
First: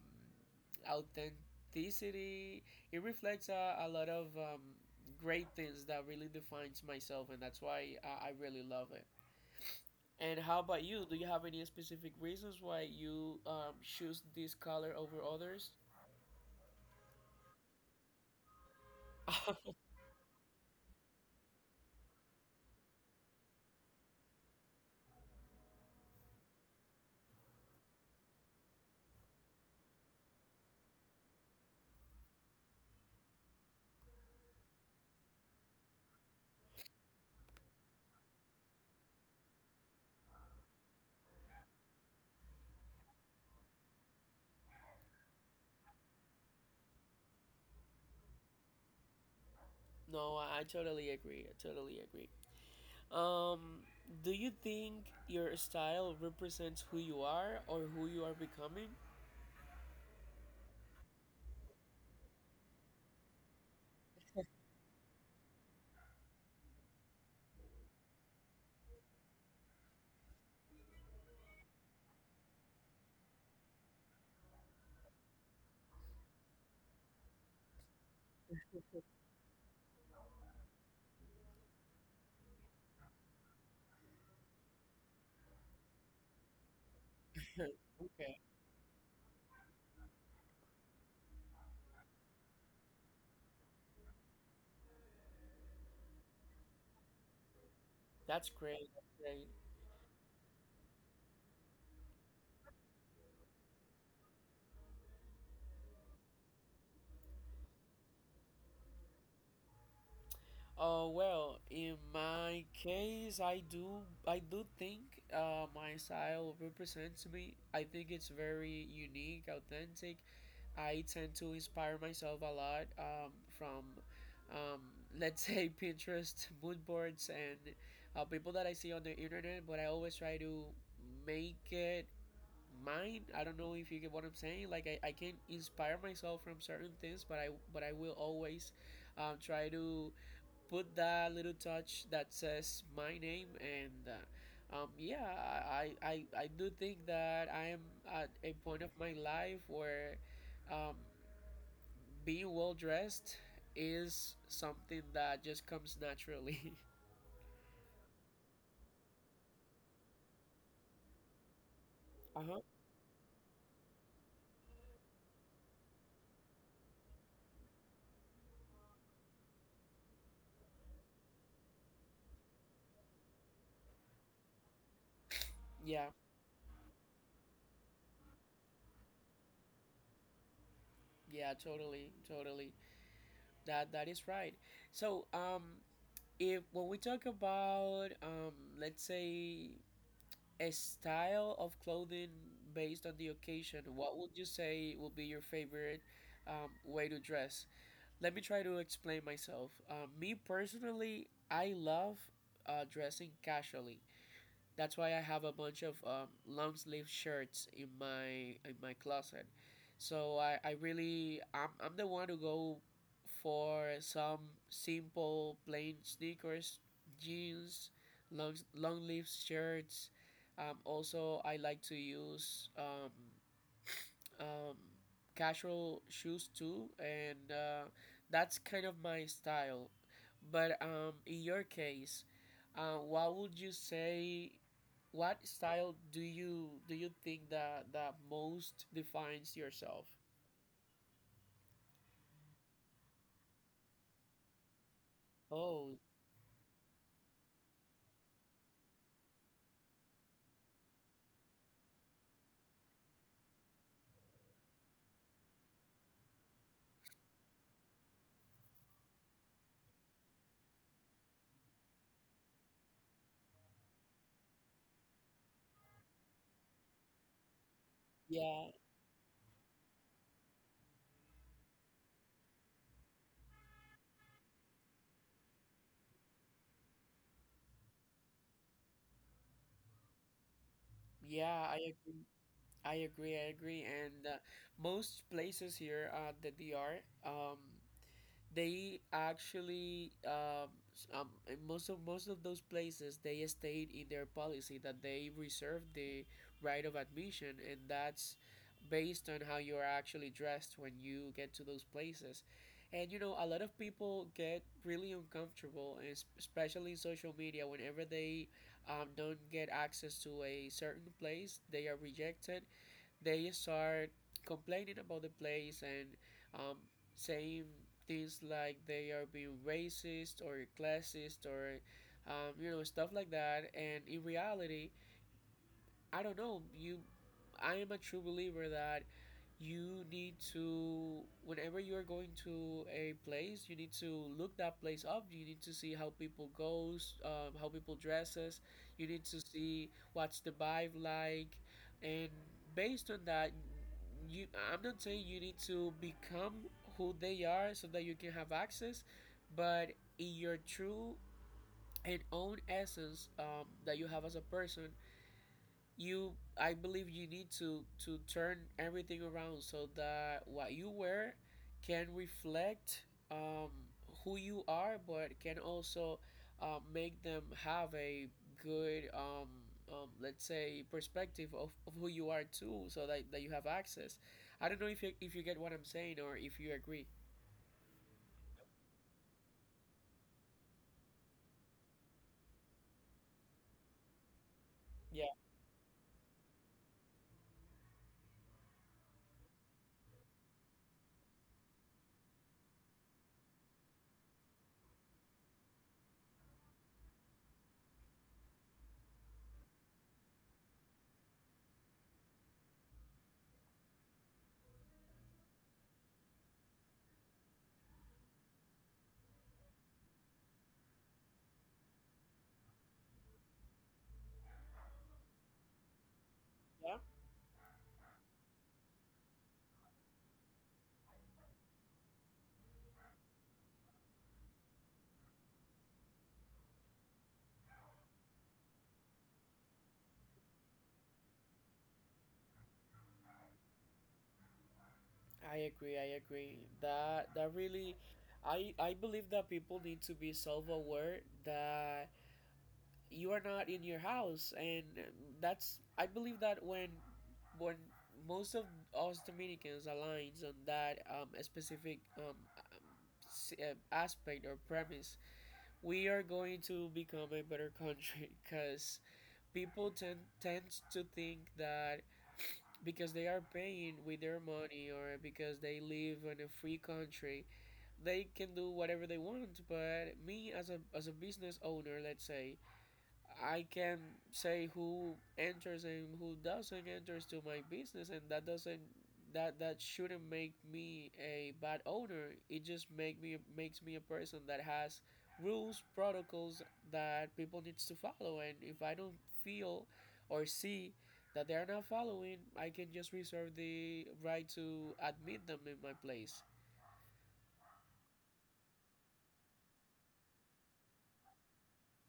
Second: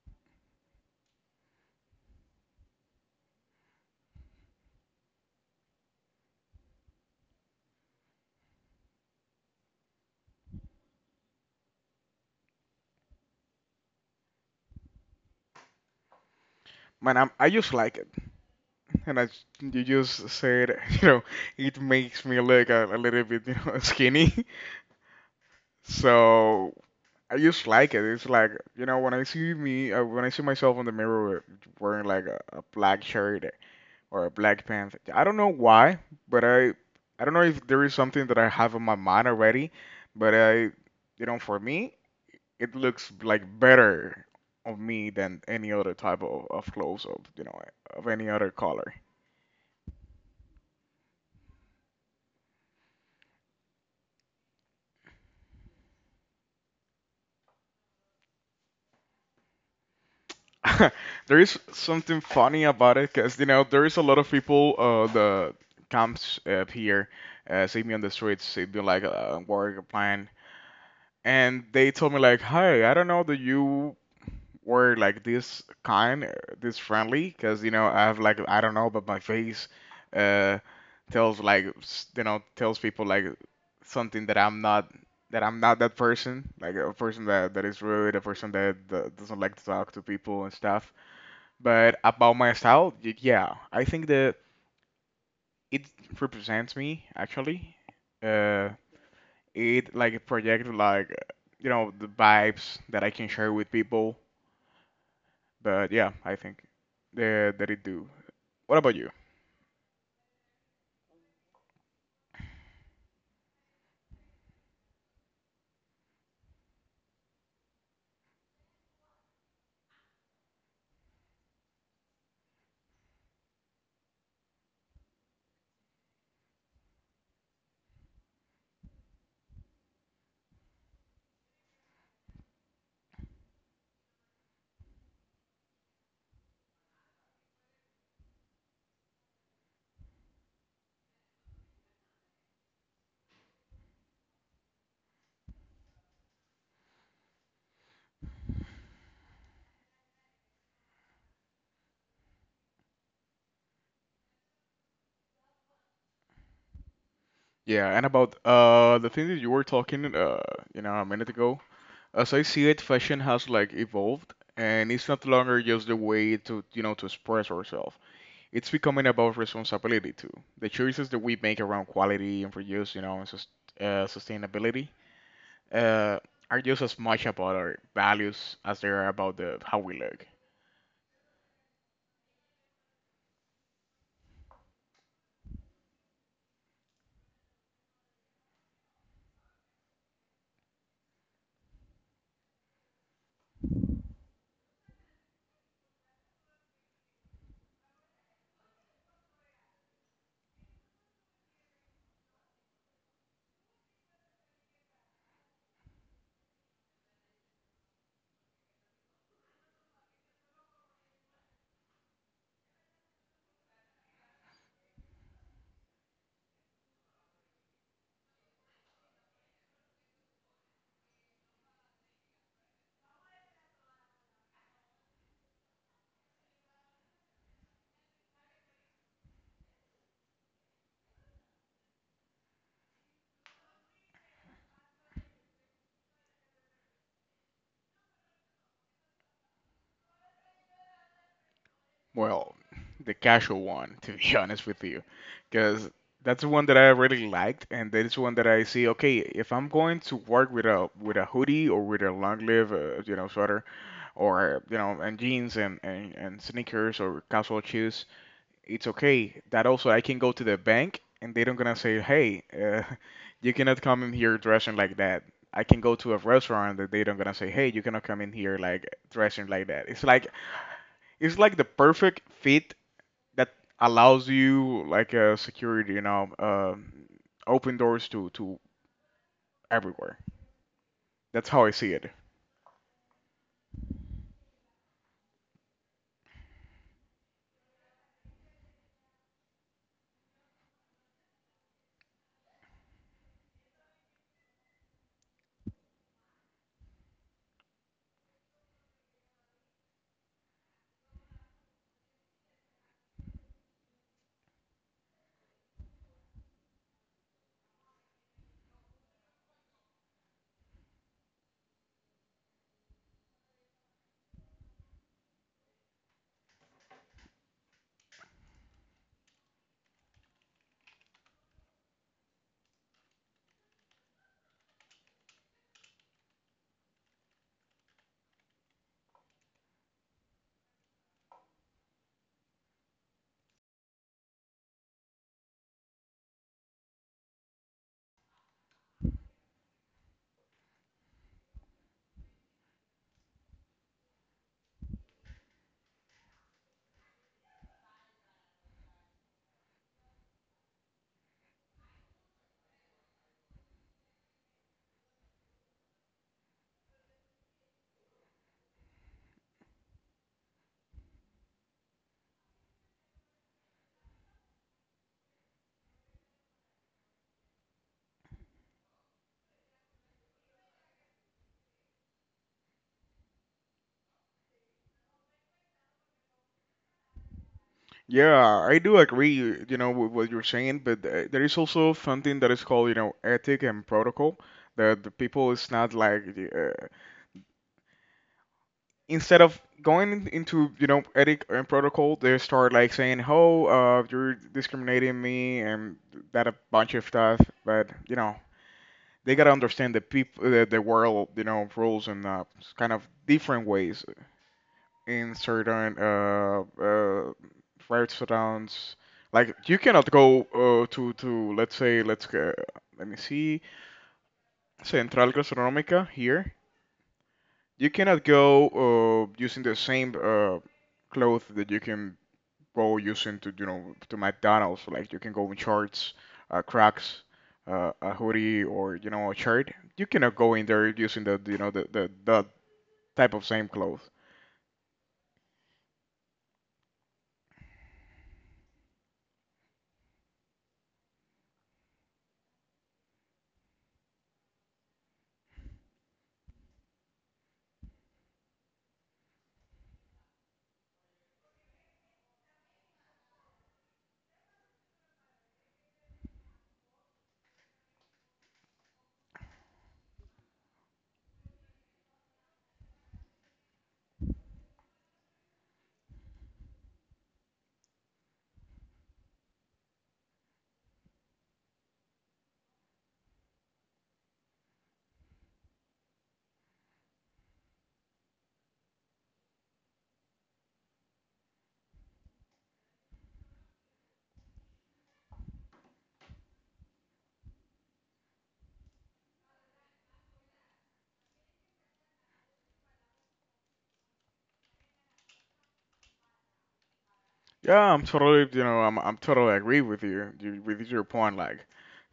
Speaker 1: authenticity, it reflects a lot of, great things that really defines myself, and that's why I really love it. And how about you? Do you have any specific reasons why you, choose this color over others?
Speaker 2: Man, I just like it, and
Speaker 1: *laughs*
Speaker 2: you just said, *laughs* you know, it makes me look a little bit, you know, *laughs* skinny. *laughs* So I just like it. It's like, you know, when I see me when I see myself in the mirror wearing like a black shirt or Black Panther. I don't know why, but I don't know if there is something that I have in my mind already, but I, you know, for me it looks like better of me than any other type of clothes of, you know, of any other color.
Speaker 1: No, I totally agree, I totally agree. Um, do you think your style represents who you are or who you are becoming?
Speaker 2: *laughs* There is something funny about it because, you know, there is a lot of people the comes up here, see me on the streets, see me like wearing plan, and they told me like, "Hi, I don't know that you were like this kind, this friendly," because, you know, I have like, I don't know, but my face uh tells like you know, tells people like something that I'm not, that I'm not that person, like a person that
Speaker 1: *laughs*
Speaker 2: that is rude, a
Speaker 1: Okay,
Speaker 2: person that doesn't like to talk to people and stuff. But about my style, yeah, I think that it represents me actually.
Speaker 1: that's
Speaker 2: Uh,
Speaker 1: great. That's great.
Speaker 2: it like projects like, you know, the vibes that I can share with people. But yeah, I think that it do. What about you?
Speaker 1: Well, in my case, I do think, my style represents me. I think it's very unique, authentic. I tend to inspire myself a lot, from, um, let's say, *laughs* Pinterest, mood boards, and, people that I see on the internet. But I always try to make it mind. I don't know if you get what I'm saying. I can inspire myself from certain things, but I will always, try to put that little touch that says my name, and, yeah, I do think that I am at a point of my life where, um, being well dressed is something that just comes naturally.
Speaker 2: Yeah, and about the thing that you were talking uh, you know, a minute ago. As
Speaker 1: *laughs*
Speaker 2: I
Speaker 1: Uh-huh.
Speaker 2: see it, fashion has like evolved, and it's not longer just the way to, you know, to express ourselves. It's becoming about responsibility too. The choices that we make around quality and produce, you know, and sustainability,
Speaker 1: Yeah.
Speaker 2: uh, are just as much about our values as they are about the how we look.
Speaker 1: Yeah, totally, totally. That is right. So, if when we talk about, let's say, a style of clothing based on the occasion, what would you say would be your favorite, way to dress? Let me try to explain myself. Me personally, I love, dressing casually. That's why I have a bunch of, long sleeve shirts in my closet. So I'm the one to go for some simple plain sneakers, jeans, long sleeve shirts. Also, I like to use, um, casual shoes too, and, that's kind of my style. But, in your case, what would you say? What style do you think that most defines yourself?
Speaker 2: Well, the casual one, to be *laughs* honest with you, because
Speaker 1: Oh,
Speaker 2: that's the one that I really liked, and that is one that I see. Okay, if I'm going to work with a hoodie or with a long sleeve, you know, sweater or, you know, and jeans and sneakers or casual shoes, it's okay. That also I can go to the bank and they don't gonna say, "Hey, *laughs* you cannot come in here dressing like that." I can go to a restaurant that they don't gonna say, "Hey, you cannot come in here
Speaker 1: yeah,
Speaker 2: like dressing like that." It's like, it's like the perfect fit that allows you like a security, you know, open doors to everywhere. That's
Speaker 1: yeah,
Speaker 2: how I
Speaker 1: I
Speaker 2: see it.
Speaker 1: agree. I agree, I agree. And, most places here at the DR, um, they actually, in most of those places they state in their policy that they reserve the right of admission, and that's based on how you're actually dressed when you get to those places. And you know, a lot of people get really uncomfortable, especially in social media, whenever they, don't get access to a certain place, they are rejected, they start complaining about the place and, um, saying things like they are being racist or classist, or, stuff like that. And in reality, I don't know. I am a true believer that you need to, whenever you're going to a place, you need to look that place up. You need to see how people goes, how people dresses. You need to see what's the vibe like, and based on that, you— I'm not saying you need to become who they are so that you can have access, but in your true and own essence, that you have as a person, you— I believe you need to turn everything around so that what you wear can reflect, um who you are, but can also make them have a good, let's say, perspective of who you are too, so that you have access. I don't know if you get what I'm saying or if you agree.
Speaker 2: Yeah, I do agree, you know, with what you're saying, but there is also something that is called, you know, ethic and protocol. That the
Speaker 1: Yeah,
Speaker 2: people is not like, uh, instead of going into, you know, ethic and protocol, they start like saying, "Oh, you're discriminating me," and that a bunch of stuff. But you know, they gotta understand the people, the world, you know, rules and, kind of different ways in certain restaurants. Like you cannot go to let's say, let's go, let me see, Central Gastronómica here.
Speaker 1: yeah,
Speaker 2: You cannot go using the same clothes that you can go using to, you know, to McDonald's. Like you can go in shorts, Crocs, a hoodie, or, you know, a shirt. You cannot go in there using the, you know, the type of same clothes.
Speaker 1: I agree. I agree that that really— I believe that people need to be self-aware, that you are not in your house. And that's— I believe that when most of us Dominicans aligns on that specific aspect or premise, we are going to become a better country *laughs* because people tend to think that because they are paying with their money or because they live in a free country, they can do whatever they want. But me, as a business owner, let's say, I can say who enters and who doesn't enters to my business, and that doesn't— that shouldn't make me a bad owner. It just makes me a person that has rules, protocols that people needs to follow. And if I don't feel or see that they are not following, I can just reserve the right to admit them in my place.
Speaker 2: Yeah, I'm totally, you know, I'm totally agree with you, you with your point. Like *laughs*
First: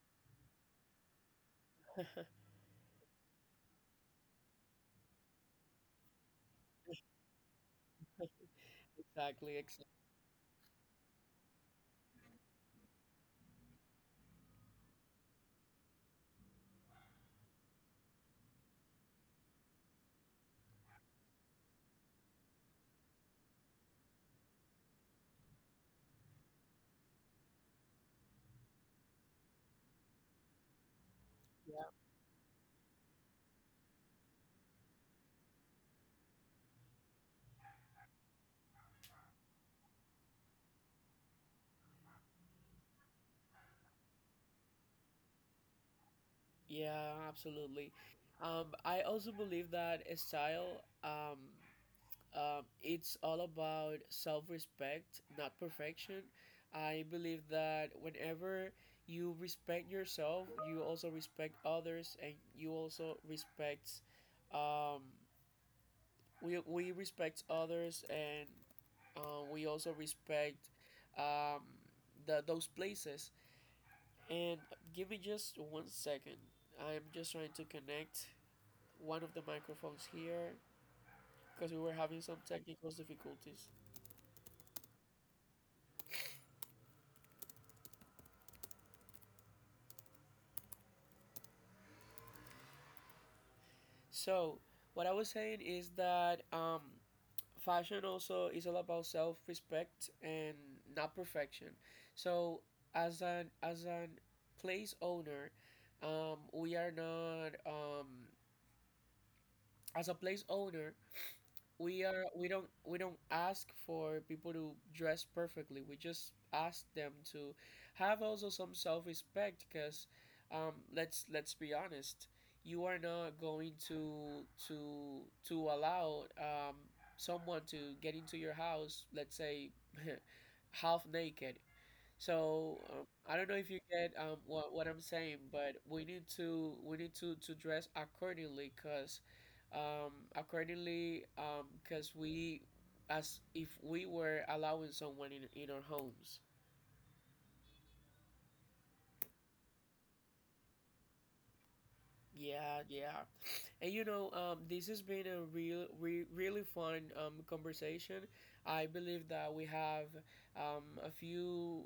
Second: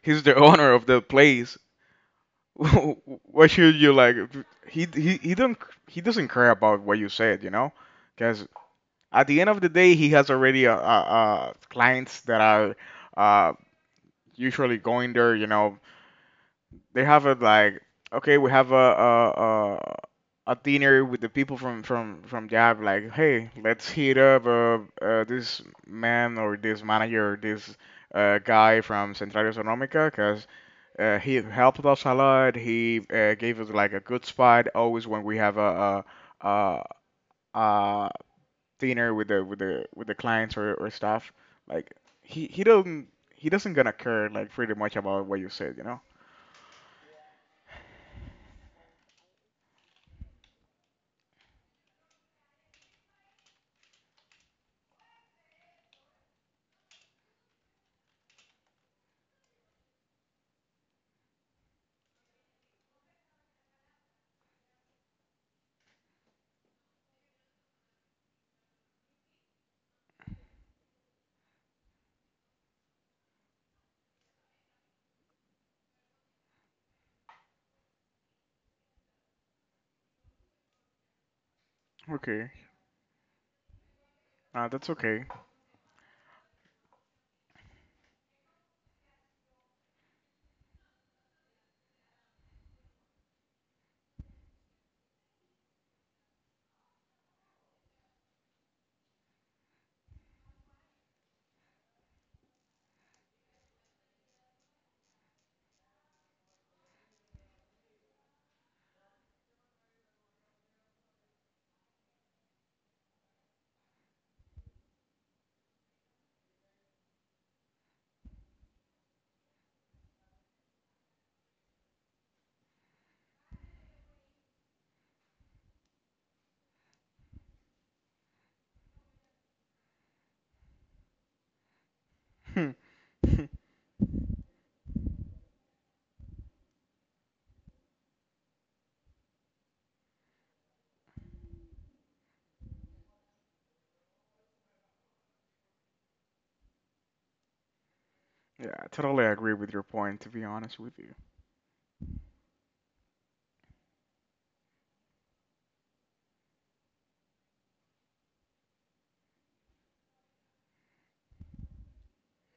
Speaker 2: he's the owner of the place.
Speaker 1: *laughs*
Speaker 2: *laughs* What should you like? He don't he doesn't care about what you said, you know, because at the end
Speaker 1: Exactly.
Speaker 2: of the
Speaker 1: Exactly.
Speaker 2: day, he has already uh clients that are uh, usually going there, you know. They have a like, okay, we have a dinner with the people from Jab. Like, "Hey, let's hit up this man or this manager or this guy from Central Economica because he helped us a lot. He gave us like a good spot always when we have a, a dinner with the with the clients or staff." Like, he he doesn't he doesn't gonna care like pretty much about what you said, you know.
Speaker 1: Yeah, absolutely. I also believe that a style, it's all about self-respect, not perfection. I believe that whenever you respect yourself, you also respect others, and you also respect, um, we respect others, and we also respect um, the those places. And give me just one second. I'm just trying to connect one of the microphones here, because we were having
Speaker 2: Okay.
Speaker 1: some technical difficulties.
Speaker 2: That's okay.
Speaker 1: So, what I was saying is that, fashion also is all about self-respect and not perfection. So, as an place owner, we are not— as a place owner, we are— we don't ask for people to dress perfectly. We just ask them to have also some self-respect, because let's be honest, you are not going to allow someone to get into your house, let's say, *laughs* half naked.
Speaker 2: Hmm.
Speaker 1: So
Speaker 2: *laughs* Yeah,
Speaker 1: I don't know if you get what I'm saying, but we need to— we need to dress accordingly, cause we, as if we were allowing someone in our homes.
Speaker 2: I totally agree with your point, to be honest with you. *laughs*
Speaker 1: Yeah, yeah. And you know, this has been a real, re really fun conversation. I believe that we have a few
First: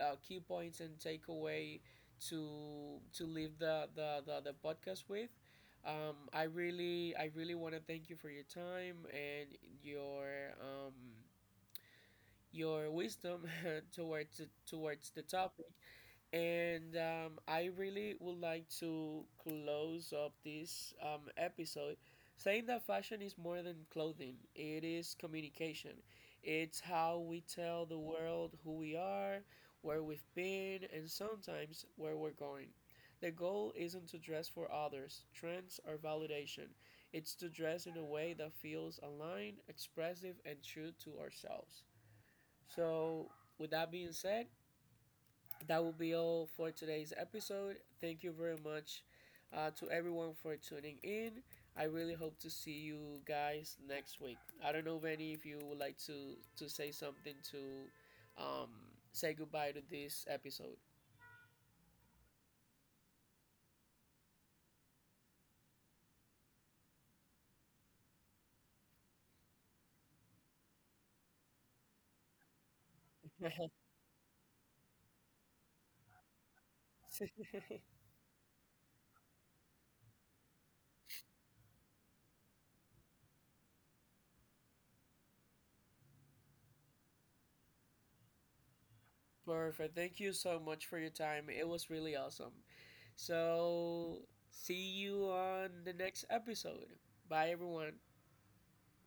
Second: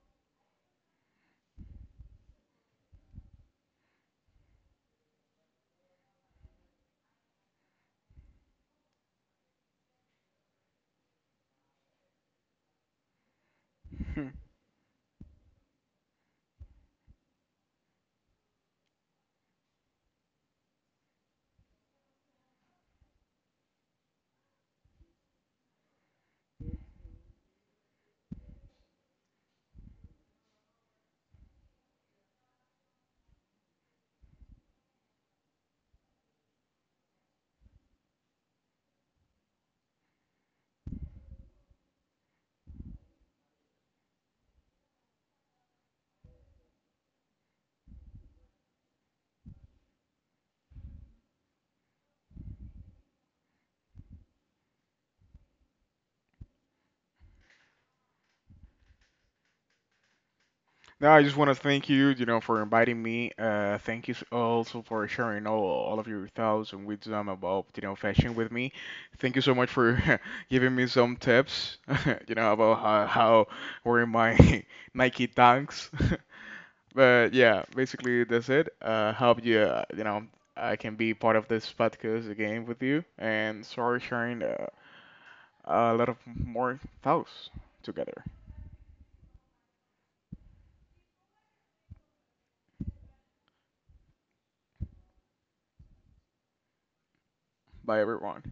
Speaker 1: key points and takeaway to leave the podcast with. I really want to thank you for your time and your um, your wisdom *laughs*
Speaker 2: Hmm.
Speaker 1: towards the topic. And I really would like to close up this episode saying that fashion is more than clothing, it is communication. It's how we tell the world who we are, where we've been, and sometimes where we're going. The goal isn't to dress for others, trends, or validation. It's to dress in a way that feels aligned, expressive, and true to ourselves. So, with that being said, that will be all for today's episode. Thank you very much to everyone for tuning in. I really hope to see you guys next week. I don't know, Vanny, if you would like to say something to um, say goodbye to this episode.
Speaker 2: No, I just want to thank you, you know, for inviting me. Thank you also for sharing all of your thoughts and wisdom about, you know, fashion with me. Thank you so much for *laughs* giving me some tips, *laughs* you know, about
Speaker 1: *laughs*
Speaker 2: how wearing my *laughs* Nike Dunks. *laughs* But yeah, basically that's it. Hope you, you know, I can be part of this podcast again with you and sorry sharing a lot of more thoughts together.
Speaker 1: Perfect. Thank you so much for your time. It was really awesome. So, see you on the next episode. Bye, everyone.
Speaker 2: By everyone.